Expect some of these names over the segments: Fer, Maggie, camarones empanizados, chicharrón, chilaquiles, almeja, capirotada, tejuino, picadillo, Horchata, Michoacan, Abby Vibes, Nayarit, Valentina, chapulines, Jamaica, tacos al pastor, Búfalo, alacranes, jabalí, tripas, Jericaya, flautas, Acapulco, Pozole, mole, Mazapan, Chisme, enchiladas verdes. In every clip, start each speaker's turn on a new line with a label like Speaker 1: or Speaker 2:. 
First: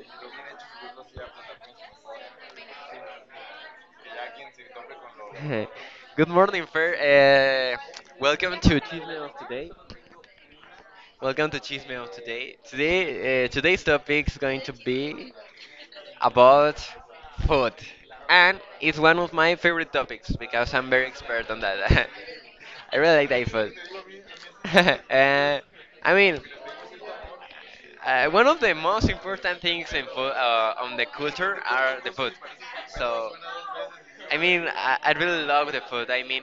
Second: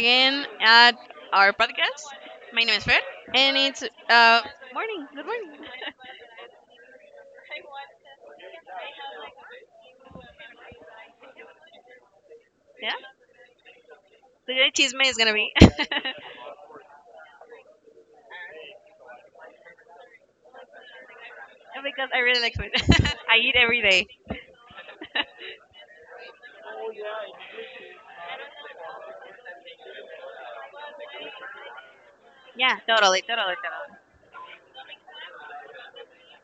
Speaker 1: again at our podcast. My name is Fer, and it's uh morning. Good morning.
Speaker 2: Good morning, Fer. Welcome to Chisme of today. Welcome to Chisme of today. Today,
Speaker 1: Yeah,
Speaker 2: today's topic is going
Speaker 1: today
Speaker 2: to
Speaker 1: chisme is
Speaker 2: be
Speaker 1: gonna be, because
Speaker 2: about food, and it's one of my favorite topics because I'm very expert on that.
Speaker 1: I really like food.
Speaker 2: I really like
Speaker 1: I
Speaker 2: that
Speaker 1: eat
Speaker 2: food.
Speaker 1: every day.
Speaker 2: uh, I mean, one of the most important things in food, on the culture are the food.
Speaker 1: Yeah, totally,
Speaker 2: So,
Speaker 1: totally,
Speaker 2: I mean, I really love the food. I mean,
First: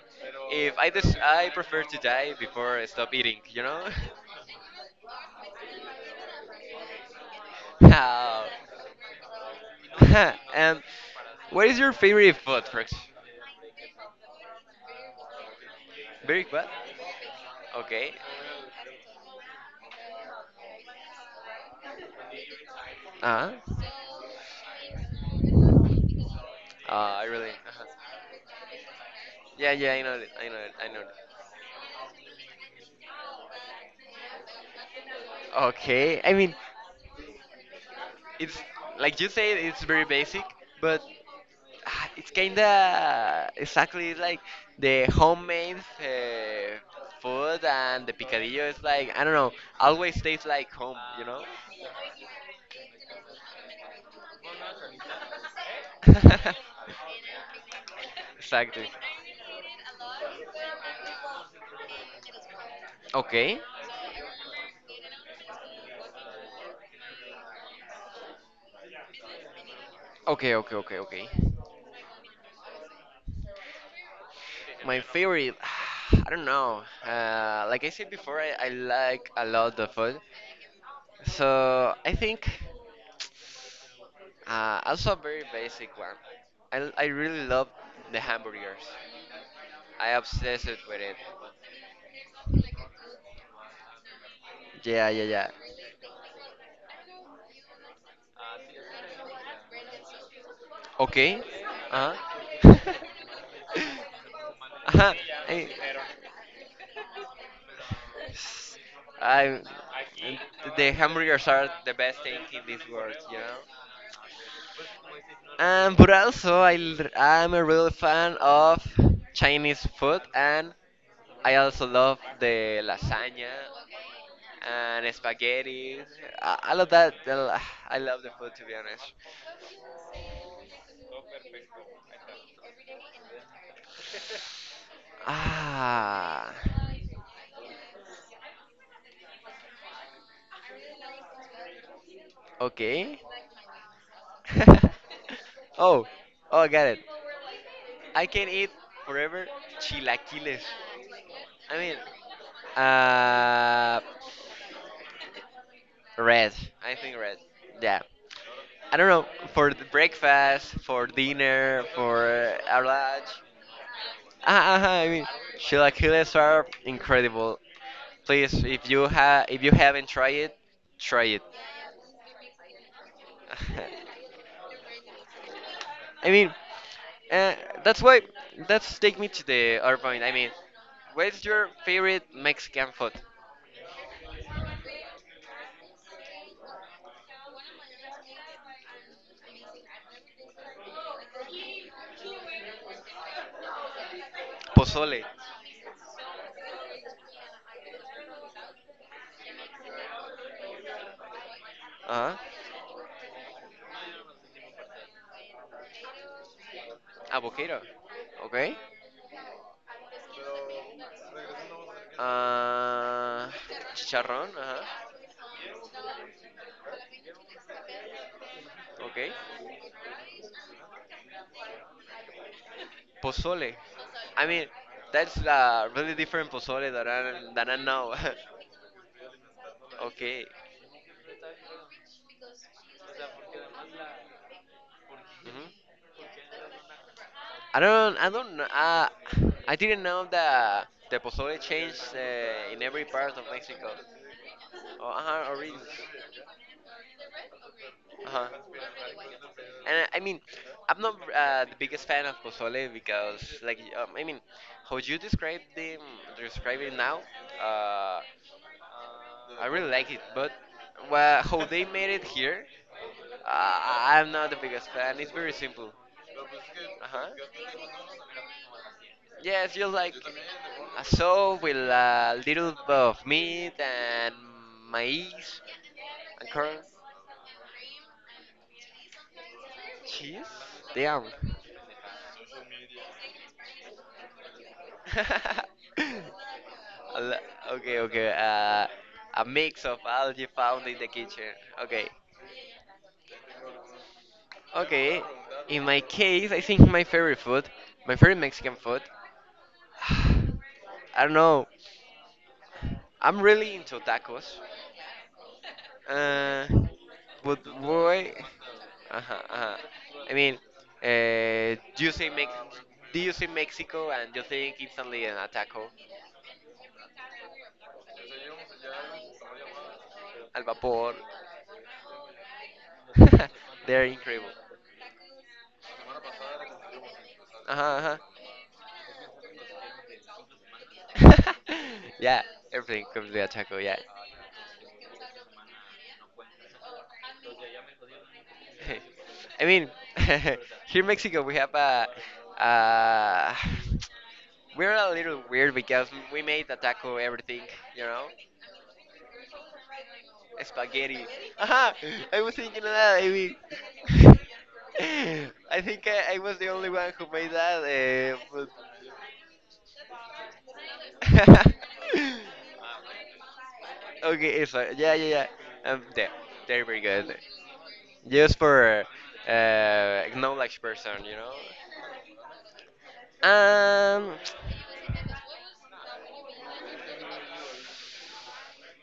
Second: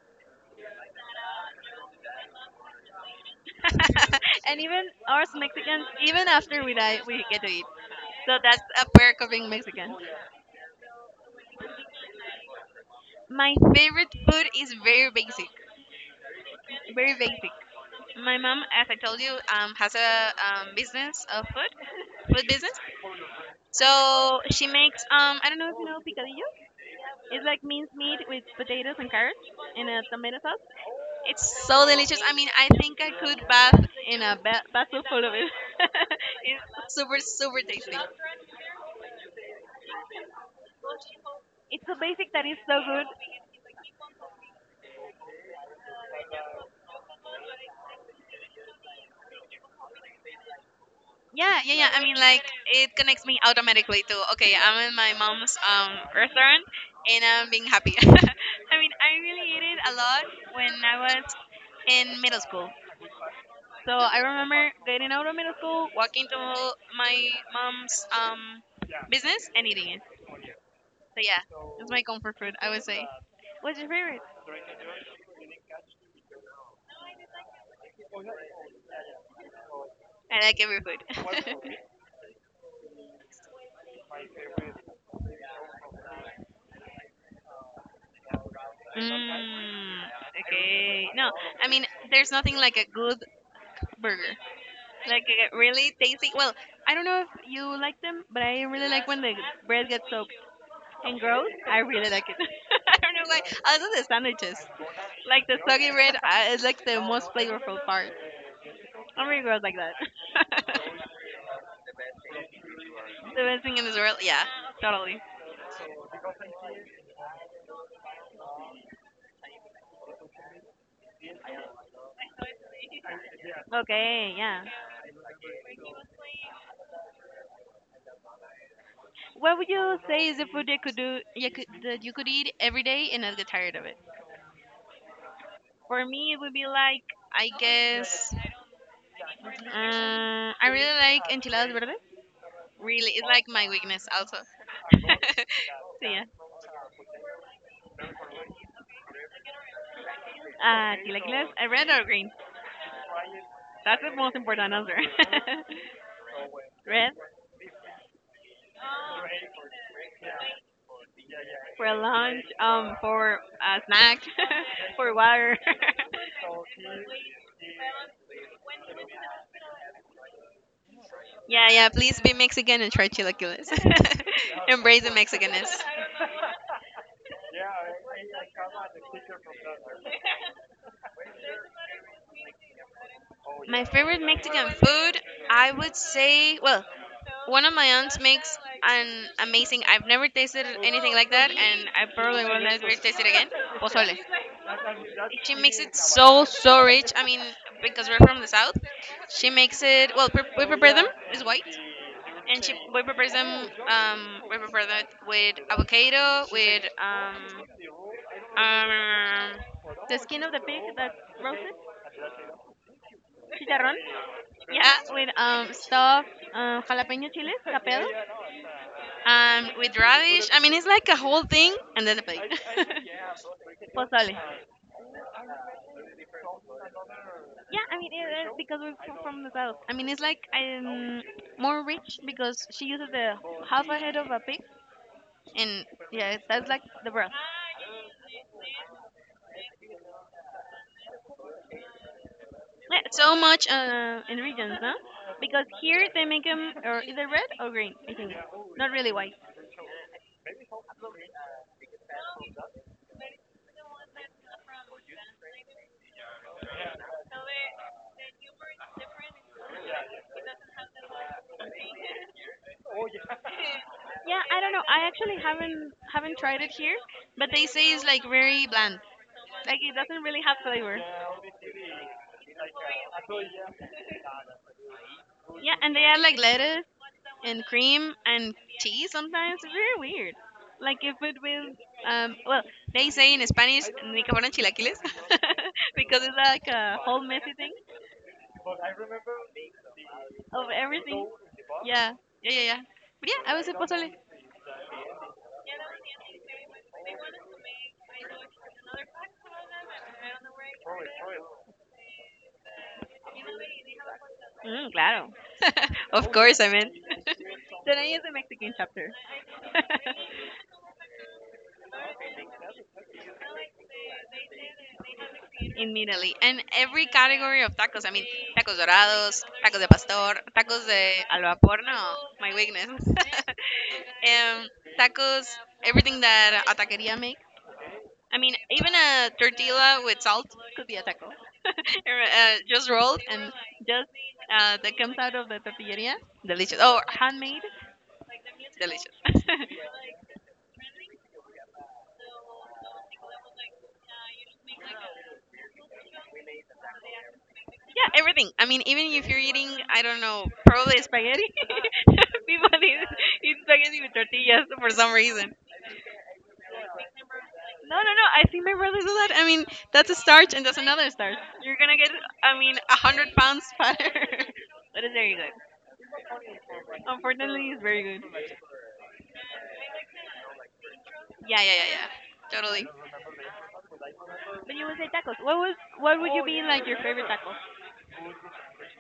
Speaker 2: if I just, I prefer to die before I stop eating, you know?
Speaker 1: totally. And even us Mexicans, even after we die, we get to eat. So
Speaker 2: How?
Speaker 1: that's a perk of being Mexican.
Speaker 2: And what is your favorite food, Frex?
Speaker 1: My favorite food is very basic,
Speaker 2: Very what?
Speaker 1: very basic.
Speaker 2: Okay.
Speaker 1: My mom, as I told you, has a business of food, food business.
Speaker 2: Uh-huh.
Speaker 1: So she makes I don't know if you know picadillo.
Speaker 2: I
Speaker 1: It's
Speaker 2: really.
Speaker 1: like
Speaker 2: Uh-huh.
Speaker 1: minced meat with potatoes and carrots
Speaker 2: Yeah,
Speaker 1: in
Speaker 2: yeah, I
Speaker 1: a
Speaker 2: know it.
Speaker 1: tomato
Speaker 2: I know
Speaker 1: sauce.
Speaker 2: it. I know it.
Speaker 1: It's so delicious. I mean, I think I could bath in a bath full of it.
Speaker 2: Okay. I mean,
Speaker 1: It's super, super tasty.
Speaker 2: it's like you said, it's very basic, but
Speaker 1: It's so
Speaker 2: ah,
Speaker 1: basic
Speaker 2: it's
Speaker 1: that it's so good.
Speaker 2: kinda exactly it's like the homemade food, and the picadillo is like, I don't know, always tastes like home, you know?
Speaker 1: Yeah, yeah, yeah. I mean, like it connects me automatically to okay, I'm in my mom's restaurant and I'm being happy. I
Speaker 2: Exactly.
Speaker 1: mean, I really ate it a lot when I was in middle school.
Speaker 2: Okay.
Speaker 1: So I remember getting out of middle school, walking to my mom's business and eating it.
Speaker 2: Okay, okay, okay,
Speaker 1: So
Speaker 2: okay.
Speaker 1: yeah, it's my comfort food, I would say. What's your favorite?
Speaker 2: My favorite, I don't know. Like I said before, I like a lot the food.
Speaker 1: I like every food.
Speaker 2: So I think also a very basic one. I really love the hamburgers.
Speaker 1: Mm,
Speaker 2: I obsessed with
Speaker 1: okay.
Speaker 2: it.
Speaker 1: No, I mean, there's nothing like a good burger.
Speaker 2: Yeah, yeah,
Speaker 1: Like
Speaker 2: yeah.
Speaker 1: they really tasty. Well, I don't know if you like them, but I really like when the bread gets soaked and
Speaker 2: Okay.
Speaker 1: grows. I really
Speaker 2: Uh
Speaker 1: like it.
Speaker 2: huh.
Speaker 1: I don't know why. Also the sandwiches,
Speaker 2: uh
Speaker 1: like the soggy bread, is like the most flavorful part. I'm really
Speaker 2: I,
Speaker 1: gross like
Speaker 2: I,
Speaker 1: that.
Speaker 2: the hamburgers are the best thing in this world, you
Speaker 1: The
Speaker 2: know.
Speaker 1: best thing in this world, yeah, totally.
Speaker 2: But also I l- I'm a real fan of Chinese food, and I also love the lasagna
Speaker 1: Okay, yeah.
Speaker 2: and spaghetti. I love that. I lo- I love the food to be honest.
Speaker 1: What would you say is the food that could do you could, that you could eat every day and not get tired of it? For me, it
Speaker 2: Ah,
Speaker 1: would be like I guess, I really like enchiladas verdes. Really,
Speaker 2: okay.
Speaker 1: it's like my weakness also.
Speaker 2: oh,
Speaker 1: So yeah.
Speaker 2: oh, I got it. I can eat forever chilaquiles.
Speaker 1: Chilaquiles,
Speaker 2: I
Speaker 1: red
Speaker 2: mean,
Speaker 1: or green?
Speaker 2: uh,
Speaker 1: That's the most important answer.
Speaker 2: red. I
Speaker 1: Red
Speaker 2: think red. Yeah. I don't know, for the breakfast, for dinner,
Speaker 1: for
Speaker 2: for
Speaker 1: lunch,
Speaker 2: our lunch.
Speaker 1: for snacks,
Speaker 2: Ah, ah, ah, I
Speaker 1: for
Speaker 2: mean,
Speaker 1: water.
Speaker 2: chilaquiles are incredible. Please, if you have if you haven't tried it, try it.
Speaker 1: Yeah, yeah. Please be Mexican and try chilaquiles. Embrace the Mexicanness.
Speaker 2: I mean. Uh, that's why. That's take me to the other point. I mean, what's your favorite Mexican food?
Speaker 1: My favorite Mexican food, I would say, well, one of my aunts makes an amazing. I've never tasted anything like that, and I probably will never taste it again. Pozole.
Speaker 2: Pozole.
Speaker 1: She makes it so so rich. I mean, because we're from the south, she makes it. Well, we prepare them is white,
Speaker 2: Uh huh.
Speaker 1: and she we prepare them. We prepare that with avocado, with
Speaker 2: Avocado. Okay.
Speaker 1: um, the skin of the pig that's roasted,
Speaker 2: Uh,
Speaker 1: chicharrón,
Speaker 2: chicharrón. Uh
Speaker 1: yeah,
Speaker 2: huh.
Speaker 1: with stuffed, jalapeno chiles, capel,
Speaker 2: Okay.
Speaker 1: um, with radish. I mean, it's like a whole thing, and then the plate.
Speaker 2: Pozole.
Speaker 1: Pozole.
Speaker 2: I mean, that's a really different pozole that that I
Speaker 1: Yeah, I
Speaker 2: know.
Speaker 1: mean, it is because we're from the south. I mean, it's like
Speaker 2: Okay.
Speaker 1: more rich because she uses the half a head of a pig,
Speaker 2: Mhm.
Speaker 1: and yeah, that's like the broth.
Speaker 2: I don't, I don't, I didn't know that the pozole changed in every
Speaker 1: Yeah,
Speaker 2: part
Speaker 1: so
Speaker 2: of
Speaker 1: much
Speaker 2: Mexico.
Speaker 1: in regions, no?
Speaker 2: Oh, uh-huh,
Speaker 1: Because
Speaker 2: origins.
Speaker 1: here they make them or either red or green, I think.
Speaker 2: Uh-huh.
Speaker 1: Not really white.
Speaker 2: And I mean, I'm not the biggest fan of pozole because, like, I mean, how you describe them, describe it now, uh, I really like it. But well, how they made it here, uh, I'm
Speaker 1: Yeah,
Speaker 2: not the
Speaker 1: I don't know.
Speaker 2: biggest
Speaker 1: I
Speaker 2: fan. It's
Speaker 1: actually
Speaker 2: very simple.
Speaker 1: haven't tried it here,
Speaker 2: Uh
Speaker 1: but they say it's
Speaker 2: huh.
Speaker 1: like very bland.
Speaker 2: Yeah, it
Speaker 1: Like
Speaker 2: feels
Speaker 1: it
Speaker 2: like
Speaker 1: doesn't really have flavor.
Speaker 2: a soup with a little bit of meat and maize
Speaker 1: Yeah, and they add like
Speaker 2: and corn.
Speaker 1: lettuce and cream and cheese sometimes. It's very weird.
Speaker 2: Cheese?
Speaker 1: Like if
Speaker 2: Damn.
Speaker 1: it with um, well they say in Spanish, ni que fueran chilaquiles, because it's like a
Speaker 2: A
Speaker 1: whole
Speaker 2: lo-
Speaker 1: messy thing
Speaker 2: okay, okay. A mix of algae
Speaker 1: of
Speaker 2: found in the
Speaker 1: everything.
Speaker 2: kitchen. Okay.
Speaker 1: Yeah, yeah, yeah, yeah. But yeah, I was a pozole.
Speaker 2: Okay. In my case, I think my favorite food, my favorite Mexican food, I don't know. I'm really into tacos.
Speaker 1: Mm, claro. Of course,
Speaker 2: Uh,
Speaker 1: I mean.
Speaker 2: but
Speaker 1: Then I use
Speaker 2: why?
Speaker 1: the Mexican chapter.
Speaker 2: Uh-huh, uh-huh. I mean, do you say Mex? Do you say Mexico and you think instantly an taco,
Speaker 1: Immediately. And every category of tacos. I mean, tacos dorados, tacos de pastor, tacos
Speaker 2: vapor?
Speaker 1: de al vapor. No, my weakness.
Speaker 2: They're incredible.
Speaker 1: Um, tacos, everything that a taqueria make.
Speaker 2: Uh-huh, uh-huh.
Speaker 1: I mean, even a tortilla with salt could be a taco.
Speaker 2: Yeah,
Speaker 1: Uh, just
Speaker 2: everything
Speaker 1: rolled
Speaker 2: comes with a
Speaker 1: and
Speaker 2: taco. Yeah.
Speaker 1: just that comes out of the tortilleria, delicious. Oh, handmade, delicious.
Speaker 2: I mean,
Speaker 1: Yeah,
Speaker 2: here in Mexico we have a, uh, we're a little weird because we made the taco everything, you know,
Speaker 1: everything. I mean, even if you're eating, I don't know, probably
Speaker 2: spaghetti.
Speaker 1: spaghetti.
Speaker 2: Aha! I was
Speaker 1: People
Speaker 2: thinking of
Speaker 1: eat,
Speaker 2: that. I mean,
Speaker 1: eat spaghetti with tortillas for some reason.
Speaker 2: I think I was the only one who made that.
Speaker 1: No, no, no. I think my brother do that. I mean, that's a starch and that's another starch.
Speaker 2: But
Speaker 1: You're gonna get, I mean, 100 pounds fatter.
Speaker 2: okay, it's fine.
Speaker 1: But
Speaker 2: Yeah,
Speaker 1: it's very
Speaker 2: yeah,
Speaker 1: good.
Speaker 2: yeah. There we go.
Speaker 1: Unfortunately, it's very good.
Speaker 2: Just for acknowledged person, you know.
Speaker 1: Yeah, yeah, yeah, yeah. Totally.
Speaker 2: Um,
Speaker 1: But you would say tacos. What was what would you be like your favorite tacos?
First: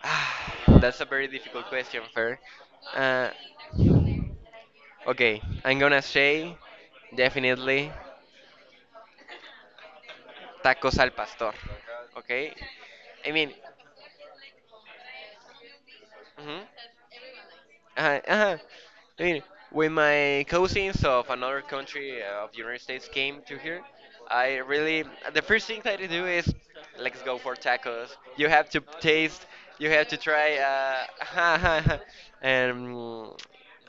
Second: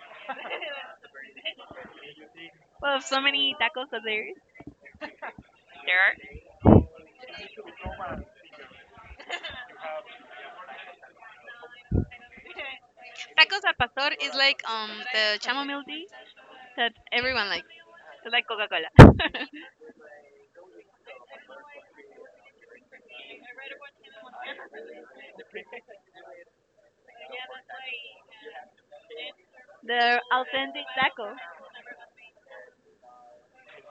Speaker 2: that's a very difficult question, Fer.
Speaker 1: Well, so
Speaker 2: Uh,
Speaker 1: many tacos that there is.
Speaker 2: okay, I'm
Speaker 1: There
Speaker 2: gonna
Speaker 1: are.
Speaker 2: say definitely tacos al pastor. Okay? I mean,
Speaker 1: Tacos al pastor is like the chamomile tea
Speaker 2: mhm.
Speaker 1: that everyone likes.
Speaker 2: Uh-huh,
Speaker 1: It's like
Speaker 2: uh-huh.
Speaker 1: Coca Cola.
Speaker 2: I mean, when my cousins of another country of the United States came to here, I really the first thing that I do is let's go for tacos. You have to taste, you have to
Speaker 1: The
Speaker 2: try.
Speaker 1: authentic taco.
Speaker 2: And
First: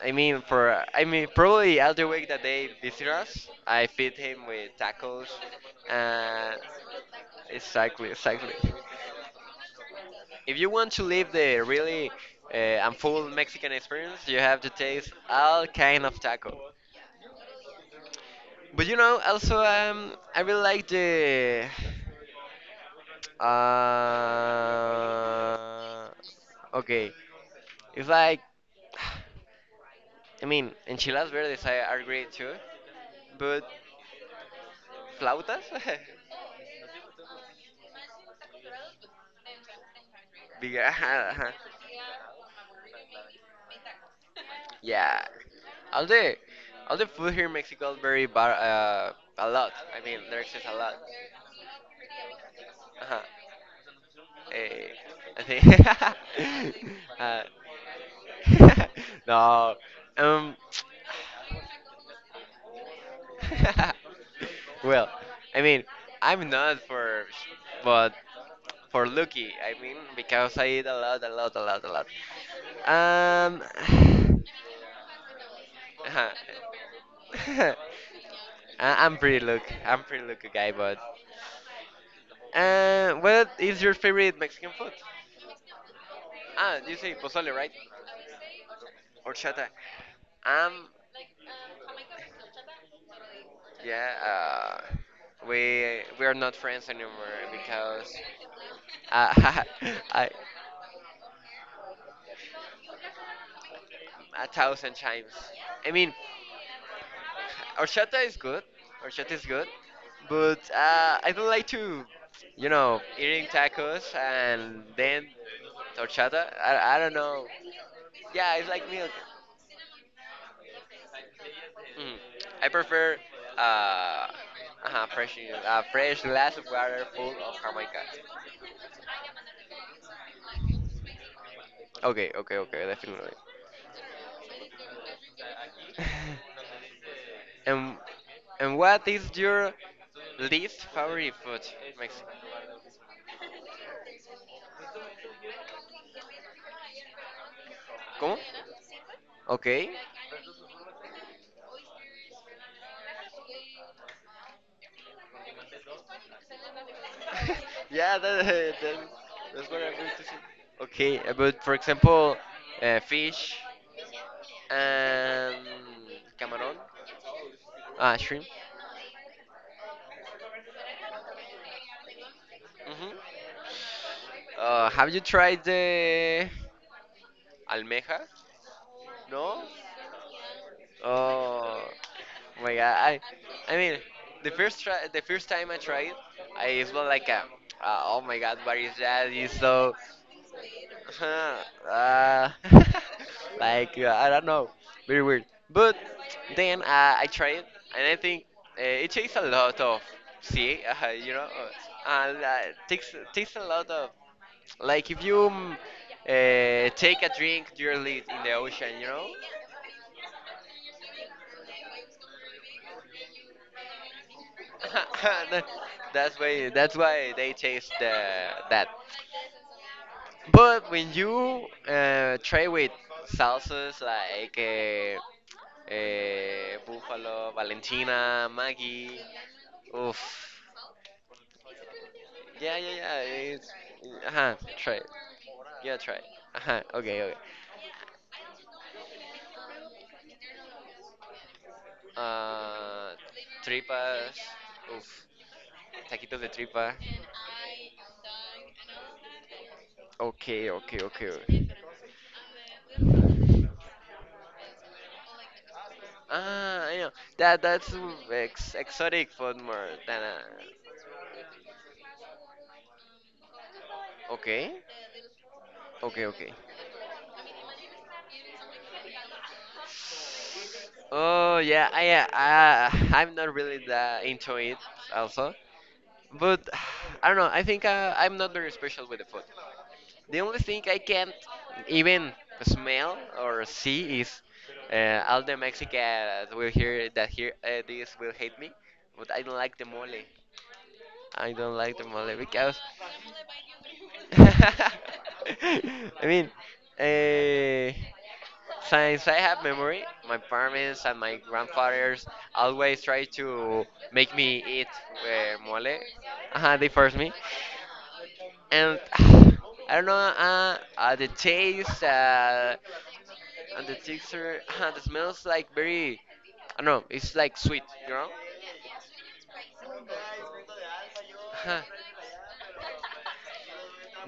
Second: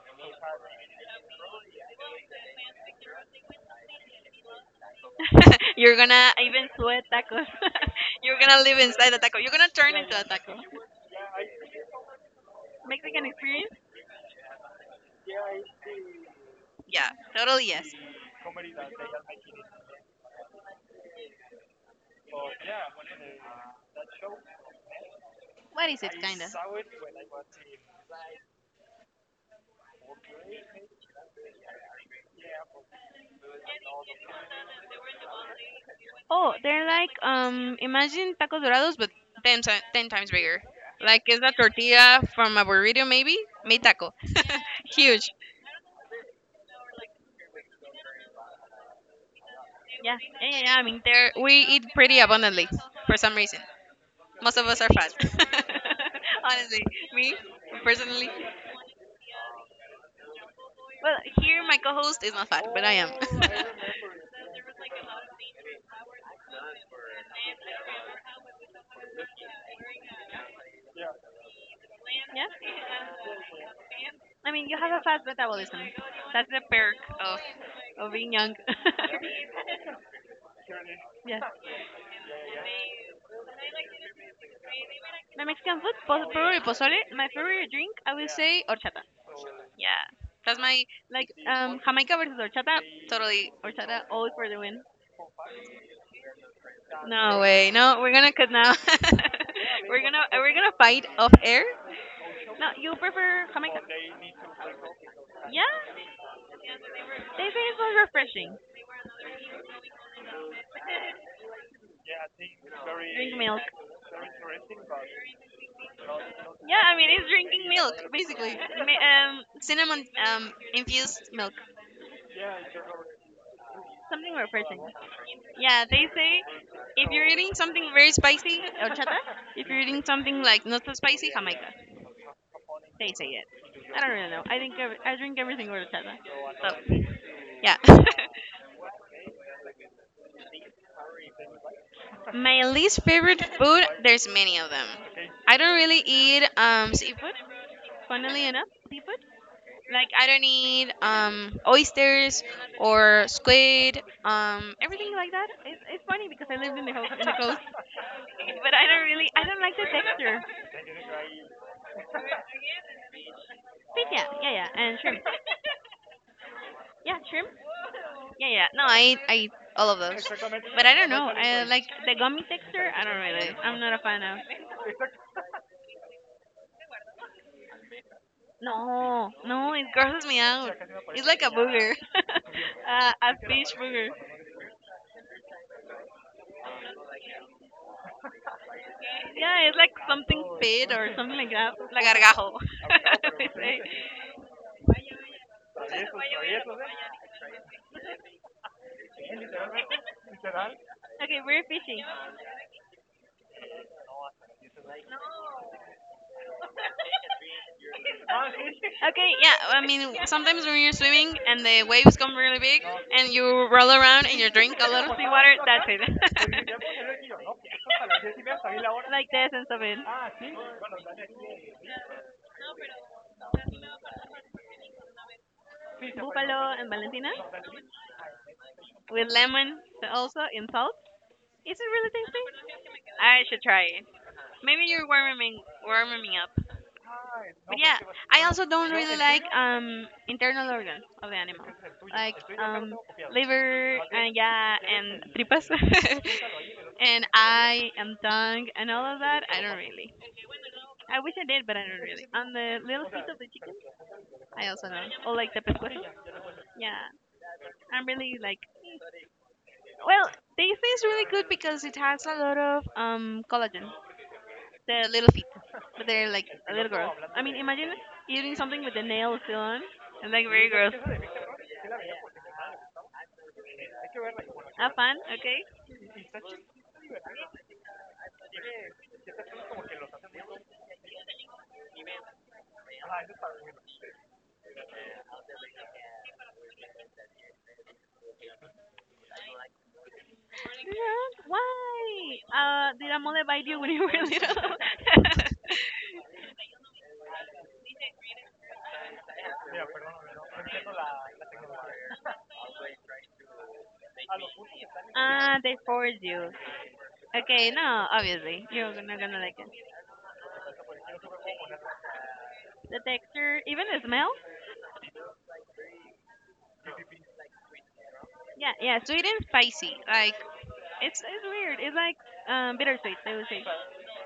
Speaker 2: I mean, for I mean, probably all the week that they visit us, I feed him with tacos.
Speaker 1: You're gonna
Speaker 2: Uh,
Speaker 1: even sweat tacos.
Speaker 2: exactly,
Speaker 1: You're gonna
Speaker 2: exactly.
Speaker 1: live inside a taco. You're gonna turn into a taco.
Speaker 2: If you want to live the really and
Speaker 1: Mexican
Speaker 2: full Mexican
Speaker 1: experience?
Speaker 2: experience, you have to taste all kind of taco.
Speaker 1: Yeah, totally yes.
Speaker 2: But you know, also I really like the. Uh,
Speaker 1: What is it, kinda?
Speaker 2: okay, it's like I mean enchiladas verdes are great too, but flautas
Speaker 1: Oh, they're like imagine tacos dorados but 10, 10 times bigger.
Speaker 2: bigger.
Speaker 1: Like it's a tortilla from a burrito maybe, made taco.
Speaker 2: Yeah,
Speaker 1: Huge.
Speaker 2: all the all the food here in Mexico is very bar a lot. I mean,
Speaker 1: Yeah,
Speaker 2: there's
Speaker 1: yeah,
Speaker 2: just
Speaker 1: yeah,
Speaker 2: a
Speaker 1: yeah. I
Speaker 2: lot.
Speaker 1: mean, they're we eat pretty abundantly for
Speaker 2: Uh-huh.
Speaker 1: some reason. Most of us are
Speaker 2: Eh,
Speaker 1: fat.
Speaker 2: I think.
Speaker 1: Honestly, me
Speaker 2: uh,
Speaker 1: personally.
Speaker 2: no. Um.
Speaker 1: Well, here my co-host is not fat, but I am. Yeah.
Speaker 2: Well, I mean, I'm not for, but for lucky. I mean, because I eat a lot, a lot, a lot, a lot. Um.
Speaker 1: I mean, you have a fast metabolism.
Speaker 2: Uh-huh.
Speaker 1: That's the perk of
Speaker 2: I-
Speaker 1: being young.
Speaker 2: I'm pretty look. I'm pretty look guy, but.
Speaker 1: Yeah.
Speaker 2: What is your favorite Mexican food?
Speaker 1: My Mexican food, probably
Speaker 2: Ah, you
Speaker 1: pozole.
Speaker 2: say
Speaker 1: My
Speaker 2: pozole, right?
Speaker 1: favorite drink, I will say horchata.
Speaker 2: Horchata.
Speaker 1: Yeah, that's my
Speaker 2: Um,
Speaker 1: like Jamaica versus horchata. Totally horchata,
Speaker 2: yeah.
Speaker 1: all for the win.
Speaker 2: We are not friends anymore
Speaker 1: No way. No,
Speaker 2: because
Speaker 1: we're gonna cut now.
Speaker 2: uh,
Speaker 1: we're gonna
Speaker 2: I
Speaker 1: we're gonna fight off air. No, you prefer Jamaica?
Speaker 2: a thousand times.
Speaker 1: Yeah,
Speaker 2: I mean,
Speaker 1: they say it's more
Speaker 2: horchata is
Speaker 1: refreshing.
Speaker 2: good. Horchata is good, but I don't like to, you know,
Speaker 1: Drink
Speaker 2: eating
Speaker 1: milk.
Speaker 2: tacos and then horchata.
Speaker 1: Yeah, I
Speaker 2: I
Speaker 1: mean
Speaker 2: don't
Speaker 1: it's
Speaker 2: know.
Speaker 1: drinking milk basically.
Speaker 2: Yeah, it's like
Speaker 1: Ma-
Speaker 2: milk.
Speaker 1: um, cinnamon infused milk.
Speaker 2: Mm. I prefer uh,
Speaker 1: Something refreshing.
Speaker 2: fresh,
Speaker 1: Yeah, they
Speaker 2: fresh
Speaker 1: say
Speaker 2: glass of water
Speaker 1: if you're
Speaker 2: full
Speaker 1: eating
Speaker 2: of
Speaker 1: something very
Speaker 2: Jamaica.
Speaker 1: spicy, horchata. If you're eating something like not so spicy, jamaica.
Speaker 2: Okay, okay, okay,
Speaker 1: They say
Speaker 2: definitely.
Speaker 1: it. I don't really know. I think I drink everything with horchata. So yeah.
Speaker 2: and and what is your least favorite food, Mexican?
Speaker 1: My least favorite food. There's many of them. I don't really eat seafood.
Speaker 2: ¿Cómo?
Speaker 1: Funnily enough.
Speaker 2: Okay.
Speaker 1: Like I don't need oysters or squid, everything like that. It's funny because I lived in the in the coast,
Speaker 2: Yeah,
Speaker 1: but I don't
Speaker 2: that's
Speaker 1: like
Speaker 2: what
Speaker 1: the
Speaker 2: I'm going to say.
Speaker 1: texture.
Speaker 2: Okay, but for example, fish.
Speaker 1: Fish, yeah, yeah, yeah, and shrimp.
Speaker 2: And camarón,
Speaker 1: Yeah, shrimp.
Speaker 2: ah, shrimp.
Speaker 1: Yeah, yeah. No, I eat all of those. But I don't know. I like the gummy texture. I
Speaker 2: Hmm.
Speaker 1: don't really like. I'm not. A,
Speaker 2: Have you tried the almeja?
Speaker 1: no,
Speaker 2: No.
Speaker 1: no, it grosses me out. It's like a
Speaker 2: Oh
Speaker 1: booger,
Speaker 2: my god!
Speaker 1: a fish
Speaker 2: I mean,
Speaker 1: booger. It's
Speaker 2: the first try, the first time I tried, I was like, a, oh my god, what is that? It's
Speaker 1: like
Speaker 2: so
Speaker 1: something pit or something like
Speaker 2: huh,
Speaker 1: that. La
Speaker 2: uh,
Speaker 1: gargajo, they say.
Speaker 2: like I don't know, very weird. But then I try it, and I think it takes a lot of see, you
Speaker 1: Okay,
Speaker 2: know,
Speaker 1: we're fishing.
Speaker 2: uh, and, uh, takes a lot of, like if you mm, take a drink directly in the ocean, you know.
Speaker 1: Okay, yeah. I mean, sometimes when you're swimming and the waves come really big No, and you roll around and you drink a lot of seawater,
Speaker 2: That-
Speaker 1: that's it.
Speaker 2: that's why they taste the, that.
Speaker 1: Like the essence of it.
Speaker 2: But when you try with salsas like.
Speaker 1: Fue el Buffalo and Valentina
Speaker 2: Búfalo, Valentina, Maggie.
Speaker 1: with lemon also
Speaker 2: Oof.
Speaker 1: in salt. Is it really tasty?
Speaker 2: Yeah, yeah,
Speaker 1: I
Speaker 2: yeah.
Speaker 1: should
Speaker 2: It's,
Speaker 1: try it.
Speaker 2: ajá,
Speaker 1: Maybe
Speaker 2: try it.
Speaker 1: you're warming
Speaker 2: Yeah, try it.
Speaker 1: warming up.
Speaker 2: Ajá, okay, okay.
Speaker 1: But yeah, I also don't really like internal organ of the animal, like
Speaker 2: Uh,
Speaker 1: liver and
Speaker 2: tripas.
Speaker 1: yeah
Speaker 2: Oof.
Speaker 1: and tripas,
Speaker 2: Taquitos de tripa.
Speaker 1: and eye and tongue and all of that. I don't really.
Speaker 2: Okay, okay,
Speaker 1: I
Speaker 2: okay.
Speaker 1: wish I did,
Speaker 2: Ok.
Speaker 1: but I don't really. On the little feet of chicken, I also don't. Or like the pescuezo.
Speaker 2: Ah, I
Speaker 1: Yeah,
Speaker 2: know. That's
Speaker 1: I'm really like.
Speaker 2: ex exotic food more than
Speaker 1: Well, they taste really good because it has a lot of collagen.
Speaker 2: okay,
Speaker 1: They're little feet, but
Speaker 2: okay,
Speaker 1: they're like
Speaker 2: okay.
Speaker 1: a little girls. I mean, imagine eating something with the nail still on. It's like very gross.
Speaker 2: Oh yeah, I I'm not really that into it
Speaker 1: Have fun,
Speaker 2: also,
Speaker 1: okay?
Speaker 2: but I don't know. I think I'm not very special with the food. The only thing I can't even smell or see is all the Mexicans will hear that here this will hate me. But I don't like the mole.
Speaker 1: Yes,
Speaker 2: I
Speaker 1: why?
Speaker 2: don't like the mole because
Speaker 1: Did a mole bite you when you were little?
Speaker 2: I mean, uh, since I have memory, my parents and my grandfathers always try to make me eat
Speaker 1: Ah, they
Speaker 2: mole.
Speaker 1: forced you.
Speaker 2: Uh-huh, they force me.
Speaker 1: Okay, no, obviously. You're
Speaker 2: And
Speaker 1: not gonna like it.
Speaker 2: I don't know, the taste
Speaker 1: The texture,
Speaker 2: and
Speaker 1: even
Speaker 2: the
Speaker 1: the smell?
Speaker 2: texture, the smells like very, I don't know, it's like sweet, you know.
Speaker 1: Yeah, yeah, sweet and spicy. Like, it's weird.
Speaker 2: Huh.
Speaker 1: It's like bittersweet, I would say.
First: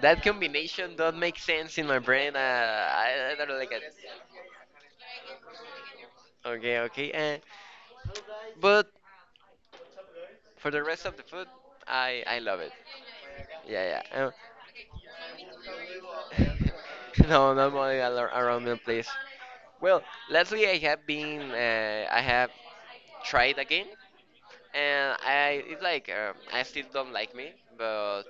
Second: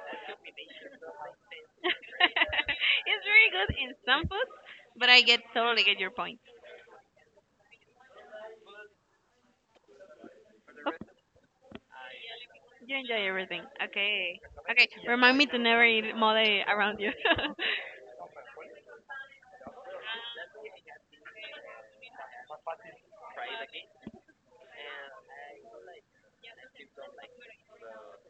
Speaker 2: That combination don't make sense in my brain.
Speaker 1: It's
Speaker 2: I
Speaker 1: very
Speaker 2: don't
Speaker 1: good
Speaker 2: like it.
Speaker 1: in some foods, but I get totally get your point.
Speaker 2: Okay, okay. But for the
Speaker 1: Hope
Speaker 2: rest of the food, I love it.
Speaker 1: you enjoy everything.
Speaker 2: Yeah, yeah.
Speaker 1: Okay. Okay. Remind me to never eat mole around you.
Speaker 2: No, not money around me, please. Well, lately I have been, I have try it again. And I, it's like I still don't like me, but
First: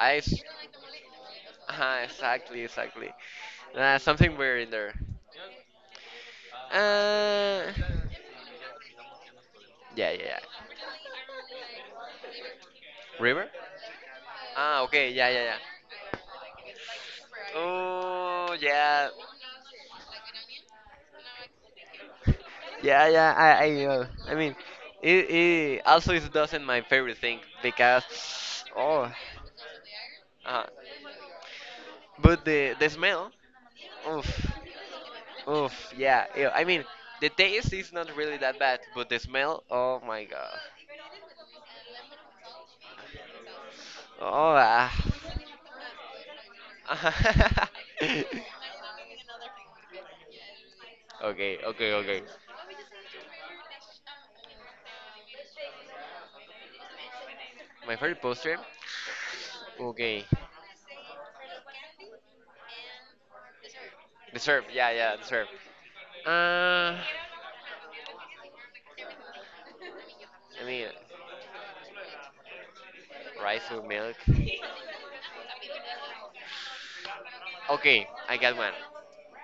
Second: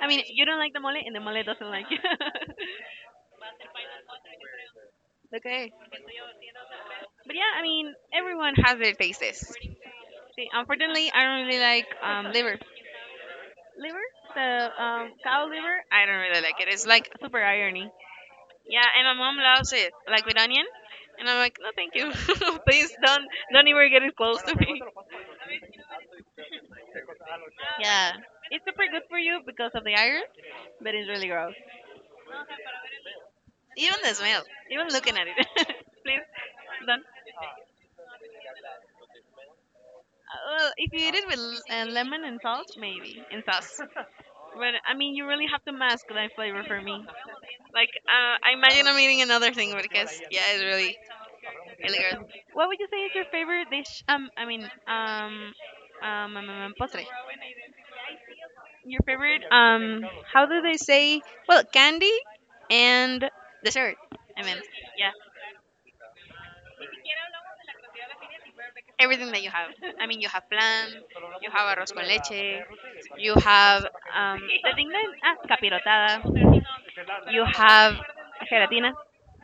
Speaker 1: I mean,
Speaker 2: s-
Speaker 1: you don't like the mole, and the mole doesn't like you.
Speaker 2: exactly, exactly, something weird in there.
Speaker 1: Okay. But yeah, I
Speaker 2: Uh,
Speaker 1: mean, everyone has their tastes.
Speaker 2: yeah, yeah,
Speaker 1: See,
Speaker 2: yeah.
Speaker 1: unfortunately, I don't really like liver.
Speaker 2: River?
Speaker 1: Liver? The
Speaker 2: Ah, okay, yeah, yeah,
Speaker 1: cow
Speaker 2: yeah.
Speaker 1: liver? I don't really like it. It's like super irony.
Speaker 2: Oh,
Speaker 1: Yeah, and
Speaker 2: yeah,
Speaker 1: my mom loves it, like with onion. And I'm like, no, thank you. Please
Speaker 2: yeah, yeah.
Speaker 1: don't even get it
Speaker 2: I
Speaker 1: close to
Speaker 2: mean,
Speaker 1: me.
Speaker 2: it also is doesn't my favorite thing
Speaker 1: Yeah,
Speaker 2: because,
Speaker 1: it's super good
Speaker 2: oh,
Speaker 1: for you because of the iron,
Speaker 2: uh,
Speaker 1: but it's really gross.
Speaker 2: but the smell,
Speaker 1: Even the smell,
Speaker 2: oof.
Speaker 1: even looking at it.
Speaker 2: Oof,
Speaker 1: Please
Speaker 2: yeah. Ew. I mean,
Speaker 1: don't.
Speaker 2: the taste is not really that bad, but the smell, oh my god.
Speaker 1: If you eat it with lemon and salt, maybe and sauce.
Speaker 2: Oh,
Speaker 1: But
Speaker 2: ah.
Speaker 1: I mean, you really have to mask that flavor for me. Like,
Speaker 2: Okay,
Speaker 1: I imagine I'm eating another thing because yeah, it's really.
Speaker 2: okay,
Speaker 1: And the
Speaker 2: okay.
Speaker 1: girl, what would you say is your favorite dish? Postre.
Speaker 2: My favorite poster?
Speaker 1: Your favorite,
Speaker 2: Okay.
Speaker 1: how do they say? Well, candy and dessert.
Speaker 2: The
Speaker 1: I mean,
Speaker 2: syrup, yeah,
Speaker 1: yeah,
Speaker 2: yeah, the syrup. Uh,
Speaker 1: everything that you have. I mean, you have
Speaker 2: I mean,
Speaker 1: plan, you have arroz con leche, you
Speaker 2: rice
Speaker 1: have
Speaker 2: with milk.
Speaker 1: um, the thing that capirotada. You have
Speaker 2: Okay, I got one.
Speaker 1: gelatina.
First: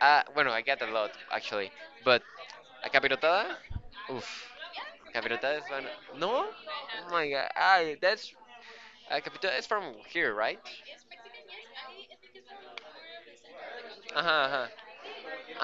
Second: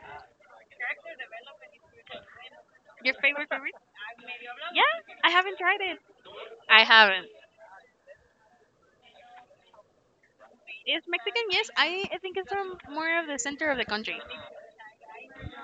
Speaker 2: Bueno, I got a lot, actually. But, a
Speaker 1: Your favorite
Speaker 2: capirotada?
Speaker 1: favorite?
Speaker 2: Oof.
Speaker 1: Yeah, I
Speaker 2: Capirotada
Speaker 1: haven't
Speaker 2: is
Speaker 1: tried
Speaker 2: one.
Speaker 1: it.
Speaker 2: No?
Speaker 1: I
Speaker 2: Oh
Speaker 1: haven't.
Speaker 2: my god. Ah, that's Capital is from here, right?
Speaker 1: It's Mexican, yes. I think it's from more of the center of the country.
Speaker 2: Uh huh. Uh-huh, uh-huh.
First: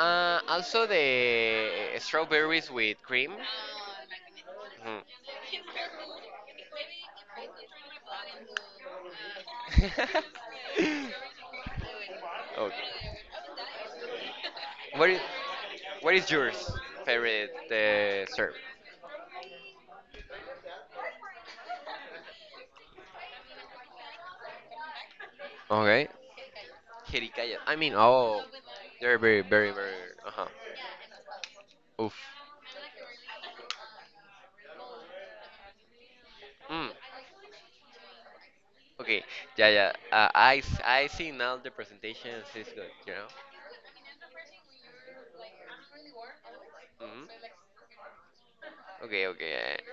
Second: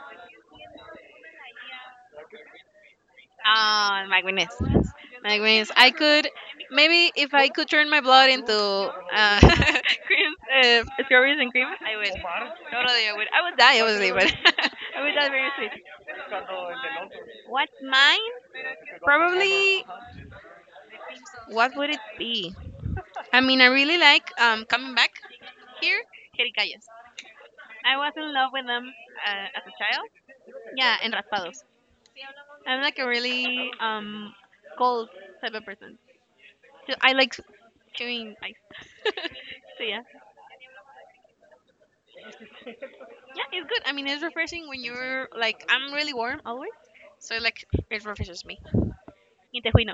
Speaker 2: Also the strawberries with cream.
Speaker 1: Ah, my goodness.
Speaker 2: Mhm.
Speaker 1: My goodness. I could, maybe if I could turn my blood into cream, strawberries and cream, I would. Totally,
Speaker 2: Okay.
Speaker 1: I would. I would die, obviously, but I
Speaker 2: What
Speaker 1: would
Speaker 2: is,
Speaker 1: die very sweet.
Speaker 2: what is yours favorite
Speaker 1: What's mine?
Speaker 2: syrup?
Speaker 1: Probably, what would it be? I mean, I really like coming back here,
Speaker 2: Okay.
Speaker 1: Jericayas.
Speaker 2: Jericaya. I mean,
Speaker 1: I was in
Speaker 2: oh,
Speaker 1: love with them
Speaker 2: they're very,
Speaker 1: as
Speaker 2: very,
Speaker 1: a
Speaker 2: very.
Speaker 1: child.
Speaker 2: Uh huh.
Speaker 1: Yeah, and raspados.
Speaker 2: Oof.
Speaker 1: I'm like a really cold type of person.
Speaker 2: Mm.
Speaker 1: So I like chewing ice.
Speaker 2: Okay, yeah,
Speaker 1: so
Speaker 2: yeah.
Speaker 1: yeah,
Speaker 2: I s- I see now the presentations is good, you know.
Speaker 1: yeah, it's good. I mean, it's refreshing when you're like I'm really warm always,
Speaker 2: Hmm.
Speaker 1: so like it refreshes me.
Speaker 2: Okay, okay.
Speaker 1: In Tejuino,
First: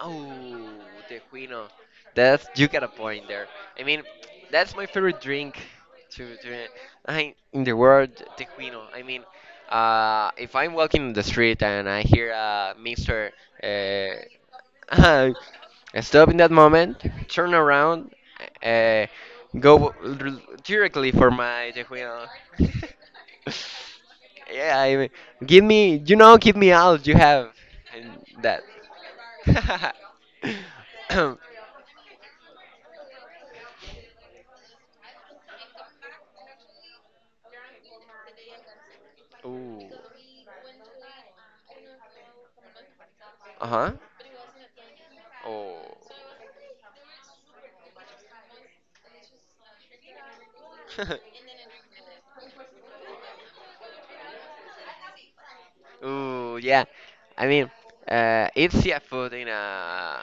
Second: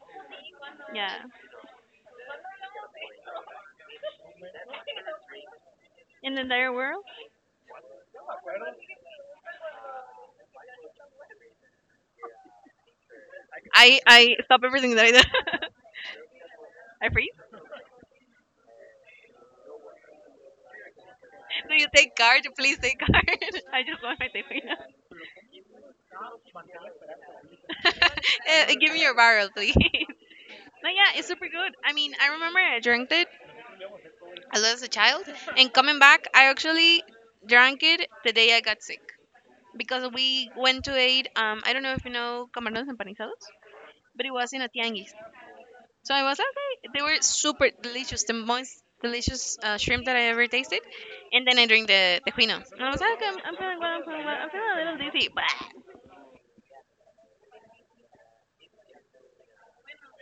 Speaker 2: Oh, the
Speaker 1: yeah.
Speaker 2: Quino. That's you got a point there. I mean, that's my favorite drink
Speaker 1: In the
Speaker 2: to
Speaker 1: entire world?
Speaker 2: I in the world, the I mean, if I'm walking in the street and I hear Mr.
Speaker 1: I
Speaker 2: Uh,
Speaker 1: stop everything that I do.
Speaker 2: Stop in that moment,
Speaker 1: I freeze.
Speaker 2: turn around, uh, go r- directly for my
Speaker 1: Do you take
Speaker 2: tejuino.
Speaker 1: card? Please take card. I just want my tequila.
Speaker 2: Yeah, I mean, give me, you know, give me all you have, and that.
Speaker 1: Give me your barrel, please. No, yeah, it's super good. I mean, I remember I drank it a lot as a child, and coming back, I actually drank it the day I got sick,
Speaker 2: Ooh.
Speaker 1: because we went to eat. I don't know if you know camarones empanizados,
Speaker 2: Uh huh.
Speaker 1: but it was in a tianguis.
Speaker 2: Oh.
Speaker 1: So I was like, okay. They were super delicious, the most delicious shrimp that I ever tasted. And then I drink the tequino. And I was like, okay, I'm feeling well, I'm feeling well, I'm feeling a little dizzy. But
Speaker 2: Ooh, yeah. I mean, it's seafood in a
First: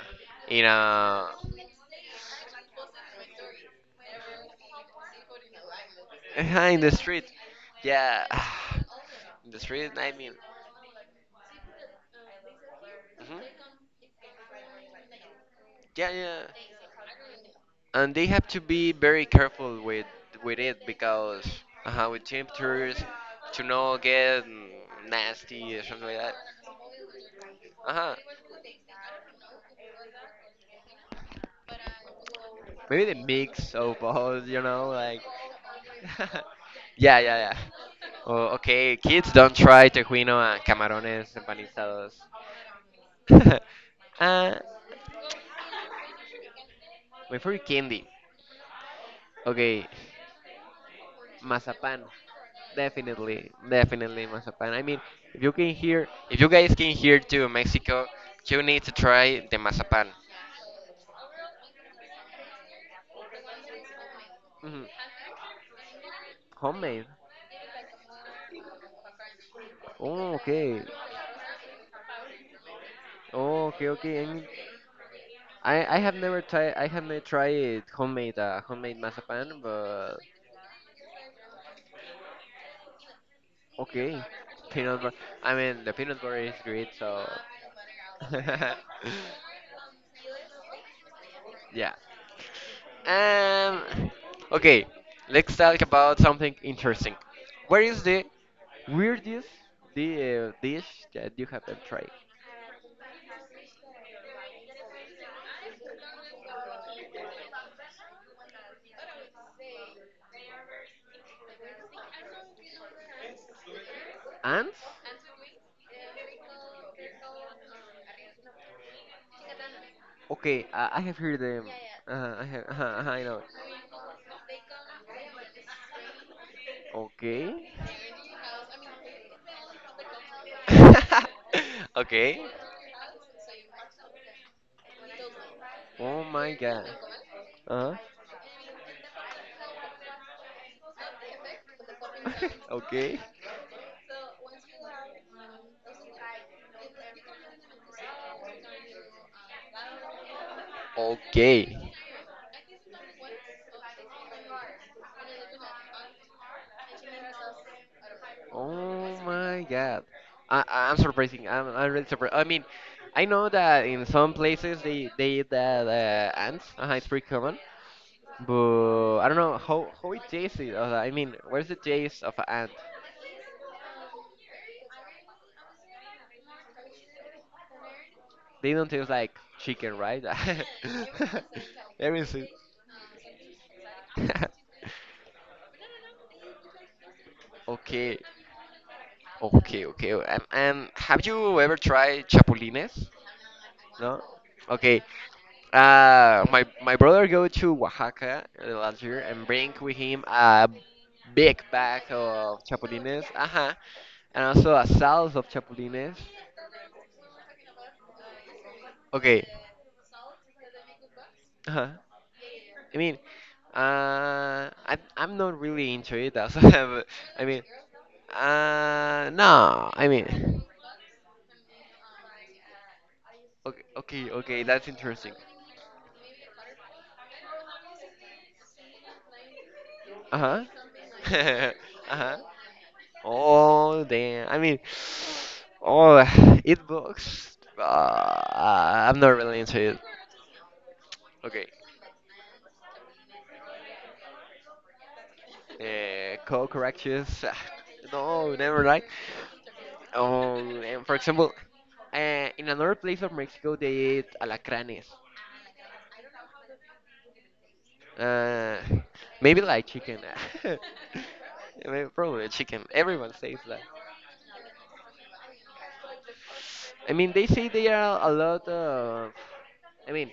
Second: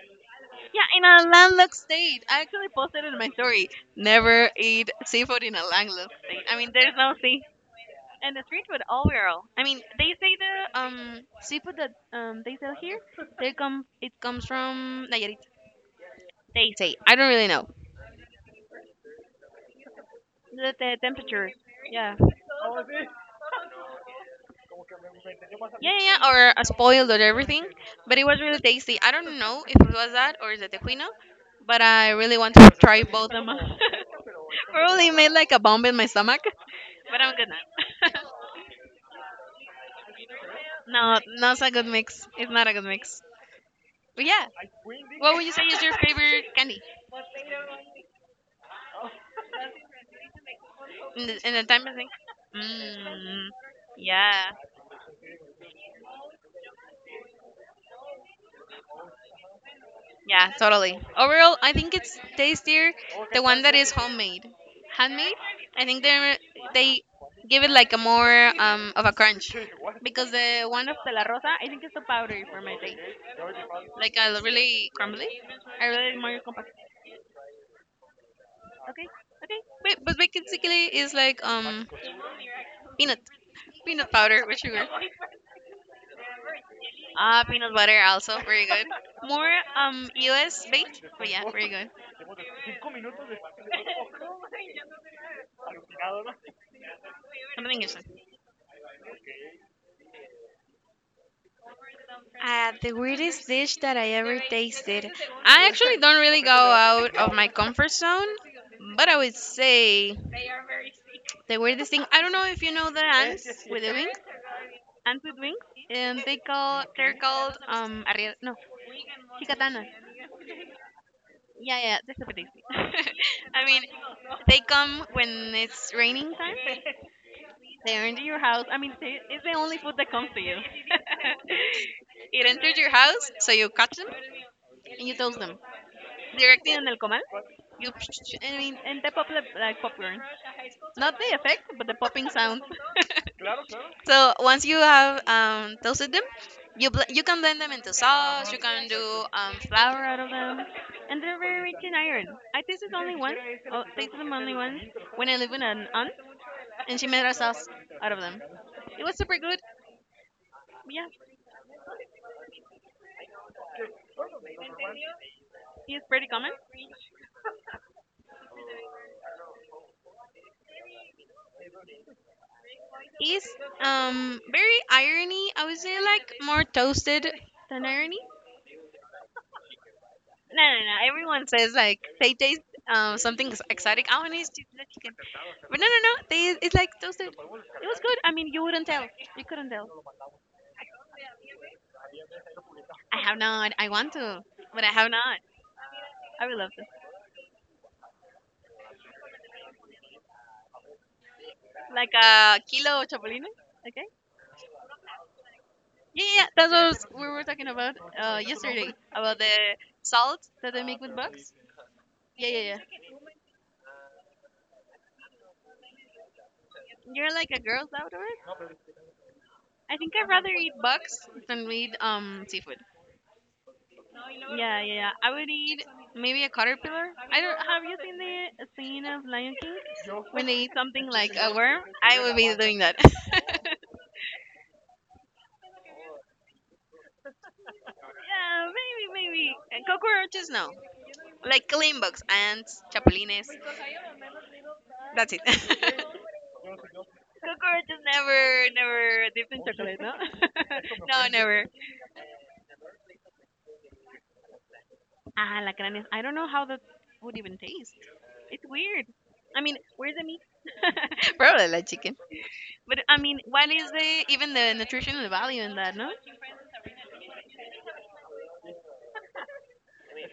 Speaker 2: in
Speaker 1: yeah, in
Speaker 2: a
Speaker 1: a landlocked state. I actually posted it in my story. Never eat seafood in a landlocked state. I mean,
Speaker 2: in the
Speaker 1: there's no
Speaker 2: street.
Speaker 1: sea.
Speaker 2: Yeah.
Speaker 1: And the street food overall.
Speaker 2: In the
Speaker 1: I mean,
Speaker 2: street,
Speaker 1: they
Speaker 2: I mean,
Speaker 1: say the seafood that they sell here,
Speaker 2: hmm,
Speaker 1: they come it comes from Nayarit.
Speaker 2: yeah, yeah,
Speaker 1: Taste. Say, I don't really know.
Speaker 2: and they have to be very careful with
Speaker 1: The,
Speaker 2: it
Speaker 1: the
Speaker 2: because
Speaker 1: temperature. Yeah.
Speaker 2: with temperatures to not get mm, nasty or
Speaker 1: Yeah, yeah,
Speaker 2: something like
Speaker 1: yeah,
Speaker 2: that.
Speaker 1: or a spoiled or everything.
Speaker 2: Uh
Speaker 1: But
Speaker 2: huh.
Speaker 1: it was really tasty. I don't know if it was that or the tequino, but I really want to try
Speaker 2: Maybe the
Speaker 1: both of them.
Speaker 2: mix of both, you know,
Speaker 1: Probably
Speaker 2: like.
Speaker 1: made like a bomb in my stomach, but
Speaker 2: yeah,
Speaker 1: I'm good
Speaker 2: yeah, yeah.
Speaker 1: now.
Speaker 2: Oh, okay, kids, don't try tejuino and
Speaker 1: no,
Speaker 2: camarones
Speaker 1: not a good
Speaker 2: empanizados.
Speaker 1: mix. It's not a good mix. But yeah,
Speaker 2: uh,
Speaker 1: what would you say is your favorite candy
Speaker 2: my favorite candy. Okay.
Speaker 1: in the time of
Speaker 2: Mazapan.
Speaker 1: thing? Mm,
Speaker 2: Definitely, definitely
Speaker 1: yeah.
Speaker 2: Mazapan. I mean, if you can hear, if you guys came here to Mexico, you need to try the mazapan.
Speaker 1: Yeah, totally. Overall, I think it's tastier the one that is homemade.
Speaker 2: Mhm,
Speaker 1: Handmade, I think they
Speaker 2: homemade.
Speaker 1: give it like a more of a crunch because
Speaker 2: Oh,
Speaker 1: the
Speaker 2: okay.
Speaker 1: one of de la rosa, I think it's too powdery for my taste.
Speaker 2: Oh, okay,
Speaker 1: Like
Speaker 2: okay. I
Speaker 1: a
Speaker 2: mean,
Speaker 1: really crumbly. I
Speaker 2: I have
Speaker 1: really more
Speaker 2: never
Speaker 1: compact.
Speaker 2: tried. I have never tried homemade homemade
Speaker 1: Okay, okay.
Speaker 2: mazapan,
Speaker 1: Wait, but
Speaker 2: but
Speaker 1: basically it's like peanut peanut
Speaker 2: okay.
Speaker 1: powder with sugar.
Speaker 2: Peanut butter. I mean, the peanut butter is great, so
Speaker 1: Ah, peanut butter also very good. More U.S. baked, but yeah, very good.
Speaker 2: yeah. Um, okay, let's talk about something interesting.
Speaker 1: I'm an.
Speaker 2: Where is the Weirdest the dish that you have ever tried?
Speaker 1: The weirdest dish that I ever tasted. I actually don't really go out of my comfort zone, but I would say the weirdest thing. I don't know if you know the ants with the wings,
Speaker 2: Ants?
Speaker 1: ants with wings. They're called arri- no, chicatanas.
Speaker 2: Okay, I have heard them.
Speaker 1: Yeah, yeah, they're super
Speaker 2: I
Speaker 1: tasty.
Speaker 2: have, I know.
Speaker 1: I mean, they come when it's raining time.
Speaker 2: Okay.
Speaker 1: They enter your house. I mean, they, it's the only food that comes to you.
Speaker 2: okay.
Speaker 1: it enters your house, so you catch them and you toast them
Speaker 2: Oh my
Speaker 1: directly
Speaker 2: god.
Speaker 1: on el comal. You,
Speaker 2: Uh huh.
Speaker 1: psh- I mean, and the pop like popcorn, not the effect, but the popping sound.
Speaker 2: okay.
Speaker 1: so once you have toasted them, you bl- you can blend them into sauce. You can do flour out of them, and they're very
Speaker 2: Okay.
Speaker 1: rich in iron. I tasted only once. Oh, tasted them only once when I lived with an aunt, and she made a sauce out of them. It
Speaker 2: Oh
Speaker 1: was super good.
Speaker 2: my god. I I'm
Speaker 1: Yeah,
Speaker 2: surprising. I'm really surprised. I mean, I know that in some places they eat that
Speaker 1: it's pretty common.
Speaker 2: ants. It's pretty common. But I don't know how it tastes. I mean, where's the taste of an ant?
Speaker 1: Is very irony. I would say like more toasted than irony.
Speaker 2: They don't taste like chicken, right?
Speaker 1: No, no, no. Everyone says like they
Speaker 2: Everything.
Speaker 1: taste something ex- exotic. I want to taste the chicken. But no, no, no. They it's like toasted. It was
Speaker 2: Okay,
Speaker 1: good. I mean, you wouldn't tell. You couldn't
Speaker 2: okay,
Speaker 1: tell.
Speaker 2: okay. Have you ever tried chapulines?
Speaker 1: I have not. I want
Speaker 2: No?
Speaker 1: to, but I
Speaker 2: Okay.
Speaker 1: have not.
Speaker 2: Uh,
Speaker 1: I would
Speaker 2: my
Speaker 1: love to.
Speaker 2: my brother go to Oaxaca last year and bring with him a big bag
Speaker 1: Like a
Speaker 2: of
Speaker 1: kilo of
Speaker 2: chapulines.
Speaker 1: chapulines.
Speaker 2: Uh-huh.
Speaker 1: Okay.
Speaker 2: And also a salad of chapulines.
Speaker 1: Yeah, yeah, yeah, that's what I was- we were talking about yesterday about
Speaker 2: Okay.
Speaker 1: the salt that they make with bugs.
Speaker 2: Uh-huh.
Speaker 1: Yeah, yeah, yeah.
Speaker 2: I mean, I'm not really into it. That's why
Speaker 1: You're
Speaker 2: I
Speaker 1: like a
Speaker 2: mean,
Speaker 1: girl's outdoor.
Speaker 2: no.
Speaker 1: I
Speaker 2: I
Speaker 1: think I'd rather
Speaker 2: mean,
Speaker 1: eat bugs than eat seafood.
Speaker 2: okay, okay, okay.
Speaker 1: Yeah, yeah,
Speaker 2: That's
Speaker 1: yeah.
Speaker 2: interesting.
Speaker 1: I would need maybe a caterpillar. I don't. Have you seen the scene of Lion King
Speaker 2: Uh
Speaker 1: when they
Speaker 2: huh.
Speaker 1: eat something like a worm?
Speaker 2: uh
Speaker 1: I
Speaker 2: huh.
Speaker 1: would be doing that. yeah,
Speaker 2: Oh damn. I mean, oh, it books.
Speaker 1: maybe,
Speaker 2: I'm not
Speaker 1: maybe.
Speaker 2: really into
Speaker 1: And
Speaker 2: it.
Speaker 1: cockroaches, no.
Speaker 2: Okay.
Speaker 1: Like clean bugs, ants, chapulines. That's it. cockroaches
Speaker 2: Co-corrections. No,
Speaker 1: never,
Speaker 2: never right.
Speaker 1: never dipped in chocolate, no?
Speaker 2: Oh, and for
Speaker 1: no,
Speaker 2: example,
Speaker 1: never.
Speaker 2: in another place of Mexico, they eat alacranes.
Speaker 1: Ah, lacranes. I don't know how that would even taste. It's
Speaker 2: Uh,
Speaker 1: weird.
Speaker 2: maybe
Speaker 1: I mean,
Speaker 2: like
Speaker 1: where's
Speaker 2: chicken.
Speaker 1: the meat? Probably like
Speaker 2: Maybe-
Speaker 1: chicken.
Speaker 2: Probably chicken.
Speaker 1: But I
Speaker 2: Everyone
Speaker 1: mean,
Speaker 2: says
Speaker 1: what
Speaker 2: that.
Speaker 1: is the even the nutritional value in that, no?
Speaker 2: I mean, they say they are a lot of. I mean,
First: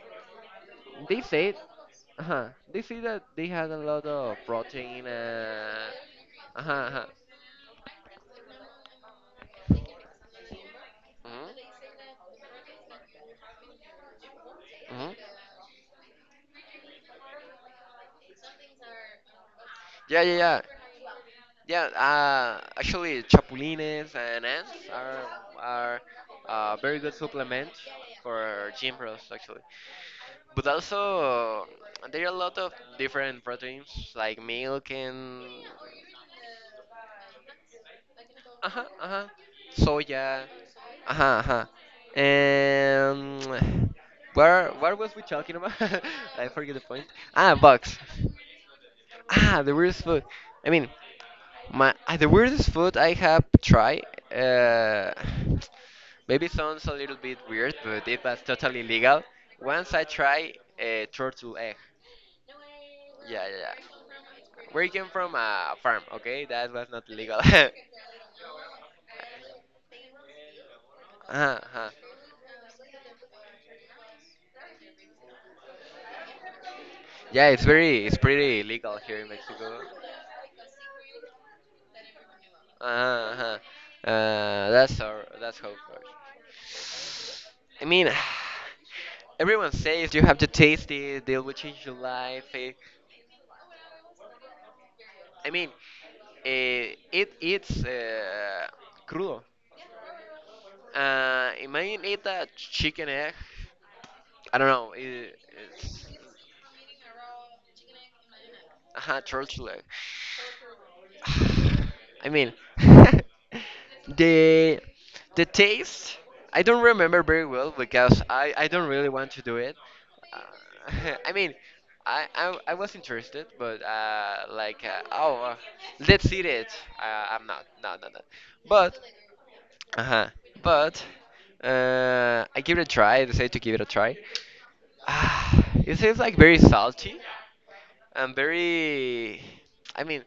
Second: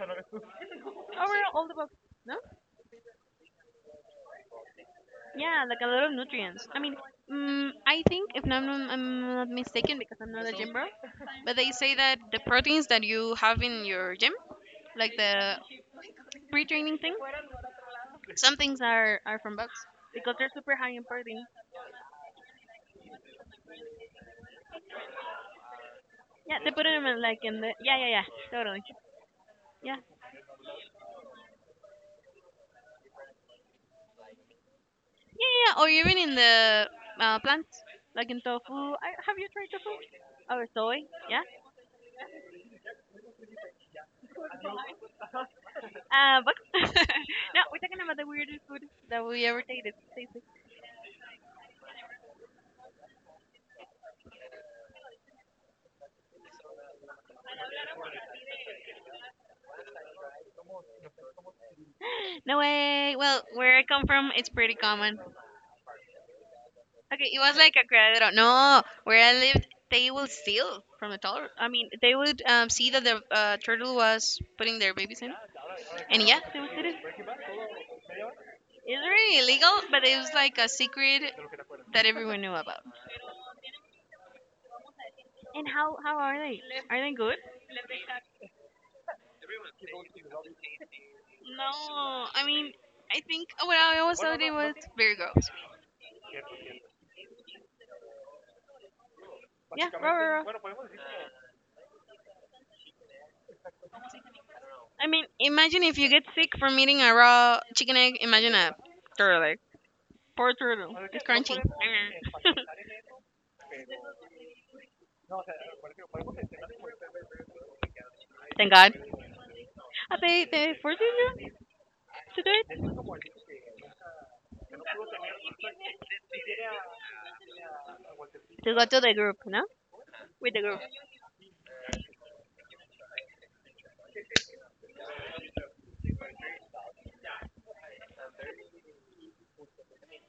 Speaker 2: they
Speaker 1: Overall,
Speaker 2: say,
Speaker 1: all the box,
Speaker 2: uh
Speaker 1: no?
Speaker 2: huh. They say that they had a lot of protein. Uh
Speaker 1: Yeah, like a lot of
Speaker 2: huh.
Speaker 1: nutrients.
Speaker 2: Uh-huh.
Speaker 1: I mean,
Speaker 2: Uh-huh.
Speaker 1: I think if I'm not mistaken, because I'm not a gym bro,
Speaker 2: Mhm,
Speaker 1: but they say that the proteins that you have in your gym,
Speaker 2: mhm.
Speaker 1: like the pre-training thing, some things are from bugs,
Speaker 2: Yeah, yeah, yeah.
Speaker 1: super high in protein.
Speaker 2: Yeah, actually, chapulines and ants are are
Speaker 1: Yeah, they
Speaker 2: uh,
Speaker 1: put
Speaker 2: very
Speaker 1: them
Speaker 2: good
Speaker 1: in, like in the
Speaker 2: supplement
Speaker 1: yeah yeah yeah
Speaker 2: for
Speaker 1: totally
Speaker 2: gym bros, actually.
Speaker 1: yeah yeah
Speaker 2: But also, there are a lot of different proteins like milk and
Speaker 1: yeah yeah, or even in the plants like in tofu.
Speaker 2: uh-huh,
Speaker 1: I,
Speaker 2: uh-huh,
Speaker 1: have you tried tofu
Speaker 2: soya,
Speaker 1: or soy?
Speaker 2: uh-huh,
Speaker 1: Yeah.
Speaker 2: uh-huh. And where was we talking about? I
Speaker 1: But
Speaker 2: forget the point. Ah,
Speaker 1: no, we're
Speaker 2: bugs.
Speaker 1: talking about the weirdest food that we ever
Speaker 2: Ah, the
Speaker 1: tasted.
Speaker 2: weirdest food. I mean, my the weirdest food I have tried. Uh, maybe sounds a little bit weird, but it was totally legal. Once I tried a turtle egg.
Speaker 1: No way. Well,
Speaker 2: Yeah, yeah.
Speaker 1: where I come
Speaker 2: yeah.
Speaker 1: from, it's pretty
Speaker 2: Where he came
Speaker 1: common.
Speaker 2: from a farm, okay? That was not
Speaker 1: Okay, it
Speaker 2: legal.
Speaker 1: was
Speaker 2: uh-huh,
Speaker 1: like a criadero. No, where I lived, they will steal from the toddler. I mean,
Speaker 2: uh-huh.
Speaker 1: they would see that the turtle was putting their babies in, and yeah, they would steal it.
Speaker 2: Yeah, it's very, it's pretty legal
Speaker 1: It's
Speaker 2: here in
Speaker 1: really illegal,
Speaker 2: Mexico.
Speaker 1: but it was like a secret that everyone knew about.
Speaker 2: Uh-huh, uh-huh. That's our, that's
Speaker 1: And
Speaker 2: how it works.
Speaker 1: how are they? Are they good?
Speaker 2: I mean, everyone says you have to taste it. They will change your
Speaker 1: No, I
Speaker 2: life.
Speaker 1: mean,
Speaker 2: Eh.
Speaker 1: I think what I always thought it was very gross.
Speaker 2: I mean, it's crudo.
Speaker 1: Yeah, raw, raw, raw.
Speaker 2: Imagine eat a chicken egg. I don't know,
Speaker 1: I mean, imagine if you get sick from eating a raw chicken egg. Imagine a turtle egg.
Speaker 2: turtle egg.
Speaker 1: Poor turtle. It's crunchy.
Speaker 2: I mean, the the taste. I don't remember very well because I
Speaker 1: Thank
Speaker 2: don't
Speaker 1: God.
Speaker 2: really want to do it.
Speaker 1: Ah, they
Speaker 2: Uh,
Speaker 1: forcing
Speaker 2: I
Speaker 1: you
Speaker 2: mean,
Speaker 1: to do
Speaker 2: I
Speaker 1: it
Speaker 2: was interested, but like oh, let's eat it. I'm not, no, no, no.
Speaker 1: to go to
Speaker 2: But
Speaker 1: the group, no?
Speaker 2: uh huh,
Speaker 1: With the group.
Speaker 2: but I give it a try. I decided to give it a try. Ah, it seems like very salty. I'm very. I mean,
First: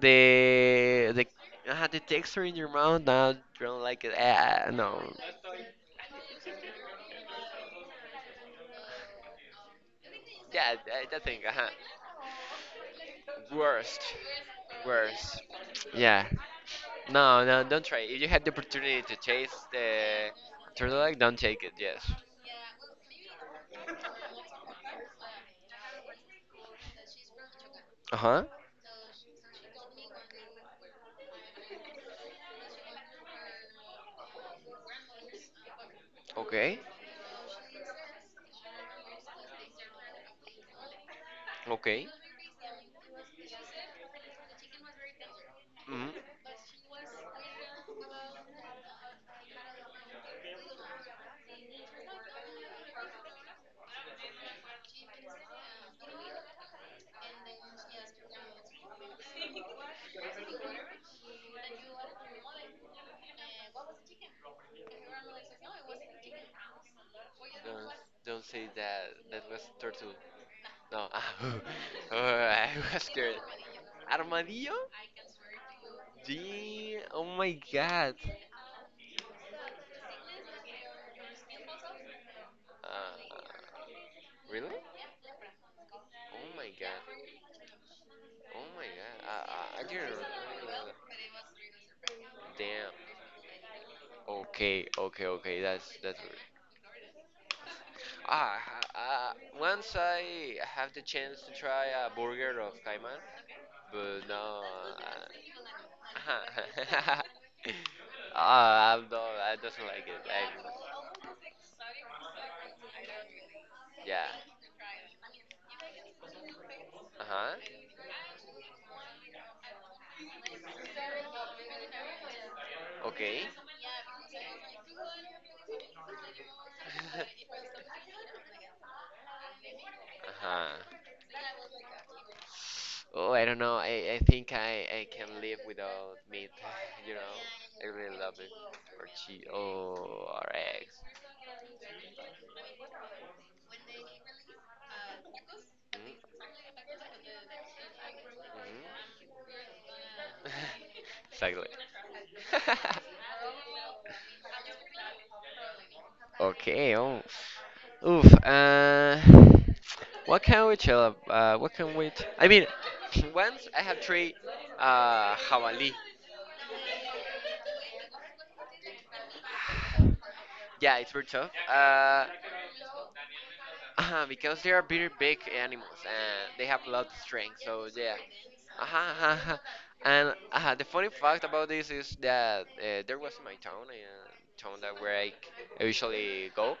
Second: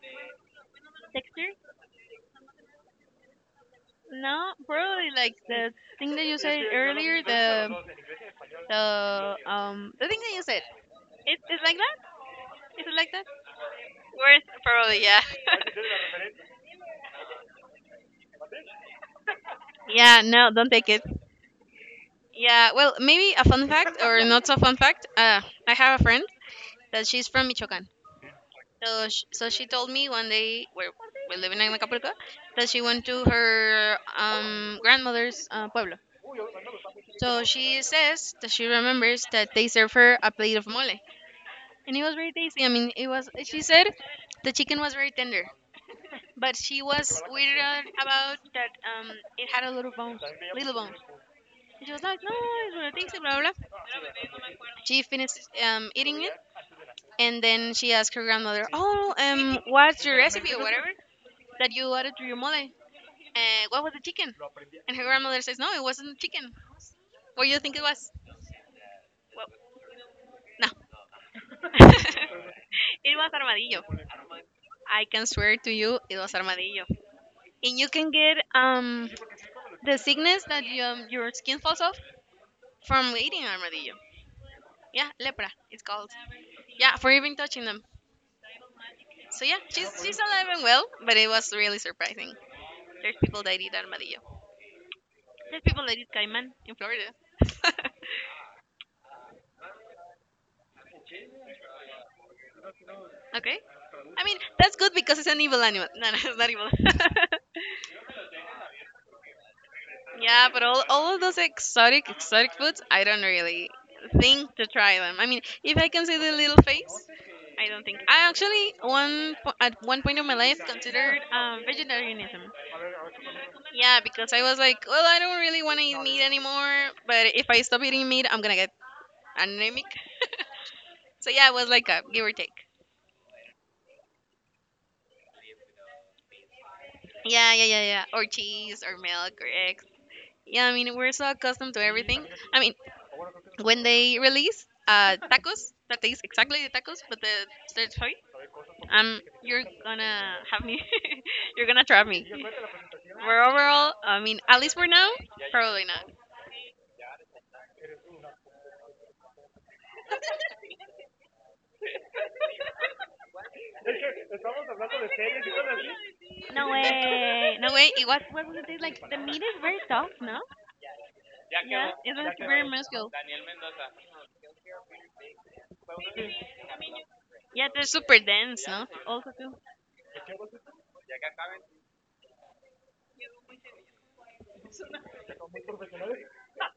Speaker 2: the the
Speaker 1: Texture?
Speaker 2: the texture in your mouth. Now you don't like it.
Speaker 1: No,
Speaker 2: No.
Speaker 1: probably like the thing that you said earlier. The thing that you said.
Speaker 2: Yeah, that, that thing.
Speaker 1: It is
Speaker 2: Uh-huh.
Speaker 1: like that. Is it like that?
Speaker 2: Worst.
Speaker 1: Worth probably yeah.
Speaker 2: Worst. Yeah. No, no, don't try. It. If you had the opportunity to taste
Speaker 1: yeah.
Speaker 2: the
Speaker 1: No, don't take
Speaker 2: turtle
Speaker 1: it.
Speaker 2: egg, don't take it. Yes.
Speaker 1: Yeah, well, maybe a fun fact or not so fun fact. I have a friend that she's from Michoacan.
Speaker 2: Uh huh.
Speaker 1: So, sh so she told me one day we're living in Acapulco that she went to her grandmother's pueblo.
Speaker 2: Okay.
Speaker 1: So she says that she remembers that they served her a plate of mole, and it
Speaker 2: Okay.
Speaker 1: was very tasty. I mean, it was. She said the chicken was very tender,
Speaker 2: Mm-hmm.
Speaker 1: but she was weird about that. It had a lot of bones, little bones. She was like, no, it's gonna take blah, blah, blah. She finished eating it, and then she asked her grandmother, oh, what's your recipe or whatever that you added to your mole? What was the chicken? And her grandmother says, no, it wasn't chicken. What do you
Speaker 2: Don't
Speaker 1: think it was?
Speaker 2: don't say that. That was turtle.
Speaker 1: Well, no.
Speaker 2: No. Ah, oh, I was
Speaker 1: it was
Speaker 2: scared.
Speaker 1: armadillo.
Speaker 2: Armadillo?
Speaker 1: I can swear to you, it was armadillo.
Speaker 2: Gee, oh my
Speaker 1: And you can
Speaker 2: god.
Speaker 1: get the sickness that your skin falls off from
Speaker 2: Uh,
Speaker 1: eating armadillo.
Speaker 2: really?
Speaker 1: Yeah, lepra, it's called.
Speaker 2: Oh my
Speaker 1: Yeah, for
Speaker 2: god.
Speaker 1: even touching them.
Speaker 2: Oh my god.
Speaker 1: So yeah,
Speaker 2: I
Speaker 1: she's
Speaker 2: can't
Speaker 1: she's alive and well,
Speaker 2: remember.
Speaker 1: but it was really surprising.
Speaker 2: Damn.
Speaker 1: There's people that eat armadillo.
Speaker 2: Okay, okay, okay.
Speaker 1: There's
Speaker 2: That's
Speaker 1: people that eat
Speaker 2: that's.
Speaker 1: caiman in Florida.
Speaker 2: Ah, uh, uh, once I have the chance to try a burger of Cayman,
Speaker 1: okay, I
Speaker 2: but
Speaker 1: mean
Speaker 2: no.
Speaker 1: that's good because it's an evil animal. No, no, it's not evil.
Speaker 2: Uh-huh. Ah, I don't. I doesn't like it.
Speaker 1: yeah, but all of those exotic exotic foods, I don't really
Speaker 2: Yeah.
Speaker 1: think to try them. I mean, if I can see the little face,
Speaker 2: Uh
Speaker 1: I don't
Speaker 2: huh.
Speaker 1: think. I actually one po- at one point of my life considered vegetarianism.
Speaker 2: Okay.
Speaker 1: Yeah, because I was like, well, I don't really want to eat meat anymore,
Speaker 2: uh
Speaker 1: but if I stop eating meat, I'm gonna get anemic.
Speaker 2: huh.
Speaker 1: So yeah, it was like a give or take.
Speaker 2: Oh, I don't know. I think I can live without meat. You
Speaker 1: Yeah, yeah,
Speaker 2: know,
Speaker 1: yeah,
Speaker 2: I
Speaker 1: yeah.
Speaker 2: really
Speaker 1: Or
Speaker 2: love it.
Speaker 1: cheese, or
Speaker 2: Or
Speaker 1: milk,
Speaker 2: cheese.
Speaker 1: or eggs.
Speaker 2: Oh, or
Speaker 1: Yeah, I
Speaker 2: eggs.
Speaker 1: mean, we're so accustomed to everything. I mean, when they release tacos, that taste exactly the tacos, but the third toy, you're gonna have me.
Speaker 2: Hmm. exactly.
Speaker 1: you're gonna trap me. But overall, I mean, at least for now, probably not.
Speaker 2: okay. Oh. Oof. What can we chill? What can we? I mean, once I have three. Hawali.
Speaker 1: No way. No way. It was, what was it? Like, the meat is very tough, no?
Speaker 2: Yeah, it's very tough.
Speaker 1: Yeah, it's like very muscular.
Speaker 2: Because they are very big animals and they have a lot of strength.
Speaker 1: Yeah, they're
Speaker 2: So yeah.
Speaker 1: super dense, no?
Speaker 2: Uh-huh, uh-huh.
Speaker 1: Also,
Speaker 2: Uh-huh.
Speaker 1: too.
Speaker 2: And the funny fact about this is that there was in my town, town that where usually go,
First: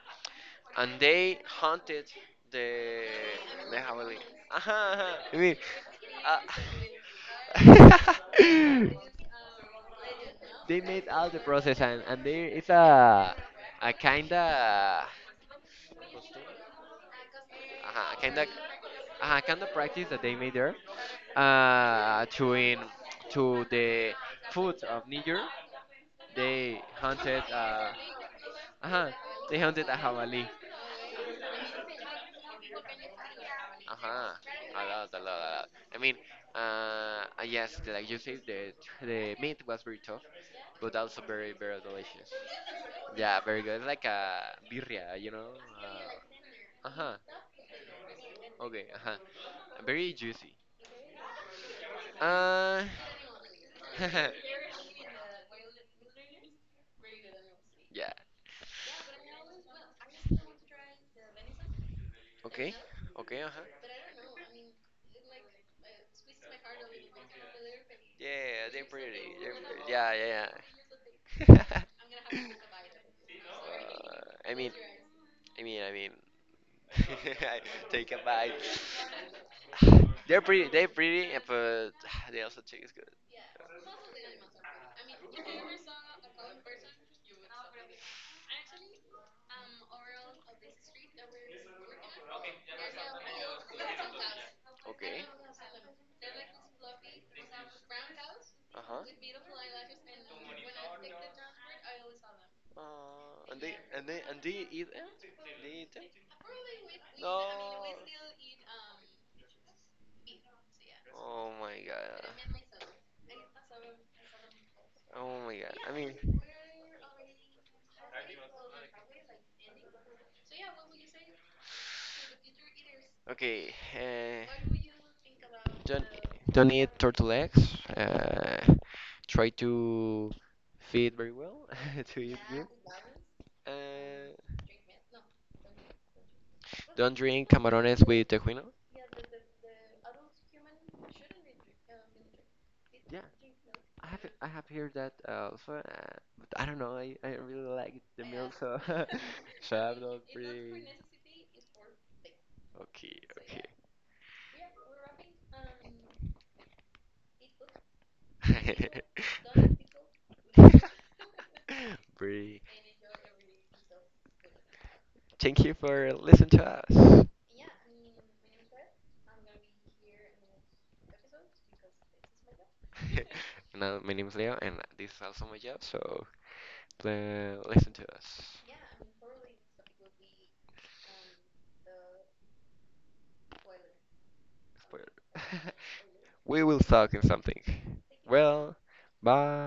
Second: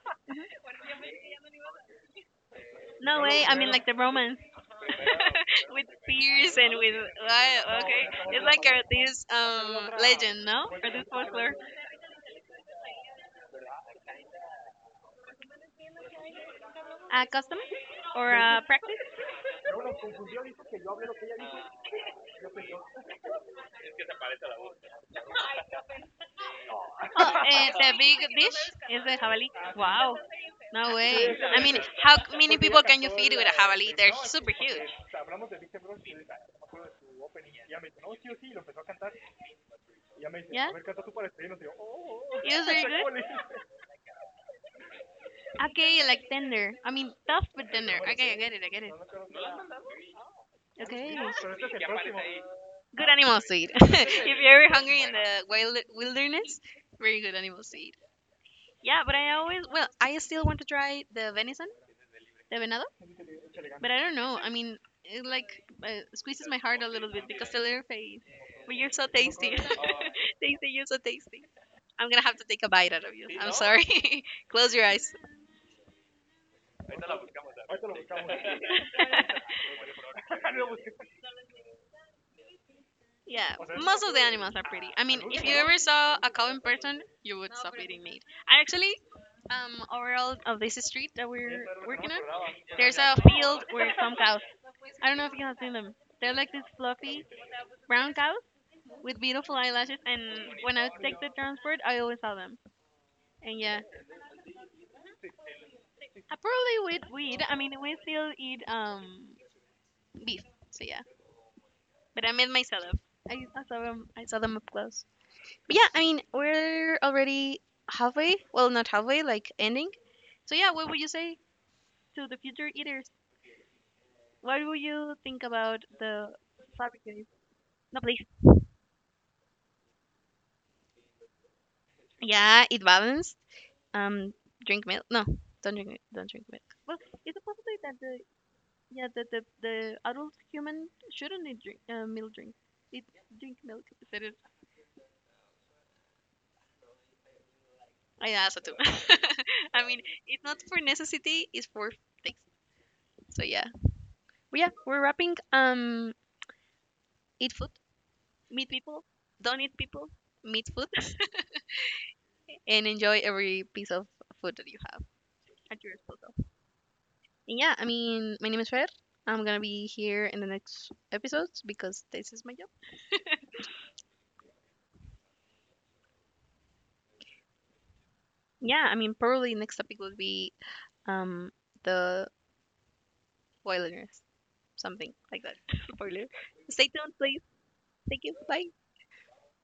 Speaker 2: and they hunted the
Speaker 1: No way. I mean,
Speaker 2: the
Speaker 1: like the
Speaker 2: javelin.
Speaker 1: Romans.
Speaker 2: Uh-huh, uh-huh. I mean,
Speaker 1: with spears and with what? Okay, it's like
Speaker 2: uh,
Speaker 1: this legend, no?
Speaker 2: they
Speaker 1: Or this
Speaker 2: made all the
Speaker 1: folklore,
Speaker 2: process and they it's a kinda uh,
Speaker 1: a custom
Speaker 2: a
Speaker 1: or
Speaker 2: kinda
Speaker 1: a practice?
Speaker 2: uh, kind of practice that they made there to in to the foot of Niger. They
Speaker 1: Oh,
Speaker 2: hunted
Speaker 1: eh, the
Speaker 2: uh,
Speaker 1: big dish is
Speaker 2: uh
Speaker 1: the jabalí.
Speaker 2: they hunted a
Speaker 1: Wow.
Speaker 2: javali.
Speaker 1: No way. I mean, how c- many people can you feed with a jabalí? They're
Speaker 2: Uh-huh.
Speaker 1: super
Speaker 2: A
Speaker 1: huge.
Speaker 2: lot, a lot, a lot. I mean, yes, like you said, the meat was very tough,
Speaker 1: Yeah? It
Speaker 2: but also very very delicious.
Speaker 1: was very good?
Speaker 2: Yeah, very good. Like a birria, you know.
Speaker 1: Okay, like tender. I
Speaker 2: Uh
Speaker 1: mean,
Speaker 2: huh.
Speaker 1: tough but tender. Okay, I get it, I get
Speaker 2: Okay.
Speaker 1: it.
Speaker 2: Uh huh. Very juicy.
Speaker 1: Okay.
Speaker 2: Uh.
Speaker 1: Good animal seed. if you're ever hungry in the wild wilderness, very good animal seed.
Speaker 2: yeah.
Speaker 1: Yeah, but I always, well, I still want to try the venison. De
Speaker 2: Okay.
Speaker 1: venado.
Speaker 2: Okay. Uh huh.
Speaker 1: But I don't know. I mean, it like squeezes my heart a little bit because the little face.
Speaker 2: Yeah,
Speaker 1: But
Speaker 2: they're
Speaker 1: you're so
Speaker 2: pretty.
Speaker 1: tasty.
Speaker 2: They're pretty. Yeah, yeah,
Speaker 1: tasty, you're so tasty.
Speaker 2: yeah.
Speaker 1: I'm gonna have to take a
Speaker 2: Uh,
Speaker 1: bite out of you. I'm sorry.
Speaker 2: I mean,
Speaker 1: Close your eyes.
Speaker 2: I mean. I take a bite. They're pretty. They're pretty, and but they also taste good.
Speaker 1: Yeah, most of the animals are pretty. I mean, if you ever saw a cow in person, you would stop eating meat. I actually, overall of this street that we're working on, there's a field with some cows. I don't
Speaker 2: Okay.
Speaker 1: know if you have seen them. They're like these fluffy brown cows,
Speaker 2: Uh huh.
Speaker 1: with beautiful eyelashes. And when I take the transport, I always saw them. And
Speaker 2: And they
Speaker 1: yeah,
Speaker 2: and they and they eat them. They eat them.
Speaker 1: I probably would
Speaker 2: No.
Speaker 1: weed. I mean, we still eat beef. So yeah,
Speaker 2: Oh my
Speaker 1: but I made
Speaker 2: god.
Speaker 1: myself. I saw them. I saw them up close.
Speaker 2: Oh my god.
Speaker 1: But yeah,
Speaker 2: I
Speaker 1: I mean,
Speaker 2: mean.
Speaker 1: we're already halfway. Well, not halfway, like ending. So yeah, what would you say to the future eaters?
Speaker 2: Okay,
Speaker 1: What would you think about
Speaker 2: don't
Speaker 1: the
Speaker 2: don't eat
Speaker 1: fabric?
Speaker 2: turtle eggs.
Speaker 1: No, please.
Speaker 2: Try to feed very well to eat.
Speaker 1: Yeah, eat balanced.
Speaker 2: Uh,
Speaker 1: Um, drink milk. No, don't drink. Don't drink milk. Well,
Speaker 2: don't
Speaker 1: it's a.
Speaker 2: drink camarones with tejuino.
Speaker 1: Yeah, the the adult human shouldn't need drink milk drink. It
Speaker 2: Yeah,
Speaker 1: drink milk. Said it.
Speaker 2: I have heard that also. But I don't know. I really like the
Speaker 1: I
Speaker 2: milk,
Speaker 1: also do.
Speaker 2: so so
Speaker 1: I
Speaker 2: I'm
Speaker 1: mean,
Speaker 2: not
Speaker 1: it's not for
Speaker 2: pretty.
Speaker 1: necessity. It's for things.
Speaker 2: Okay,
Speaker 1: So
Speaker 2: okay.
Speaker 1: yeah. But yeah, we're wrapping. Eat food, meet people. Don't eat people, meet food,
Speaker 2: Bree,
Speaker 1: and enjoy every piece of food that you have.
Speaker 2: thank you for listening to us.
Speaker 1: And yeah, I mean, my name is Fer. I'm gonna be here in the next episodes because this is my job.
Speaker 2: Now, my name is Leo, and this is also my job, so listen to us.
Speaker 1: Yeah, I mean, probably next topic would be um the wilderness. Something
Speaker 2: Spoiler.
Speaker 1: like that. Spoiler.
Speaker 2: We will
Speaker 1: Stay tuned,
Speaker 2: talk in
Speaker 1: please.
Speaker 2: something.
Speaker 1: Thank you. Bye.
Speaker 2: Well, bye.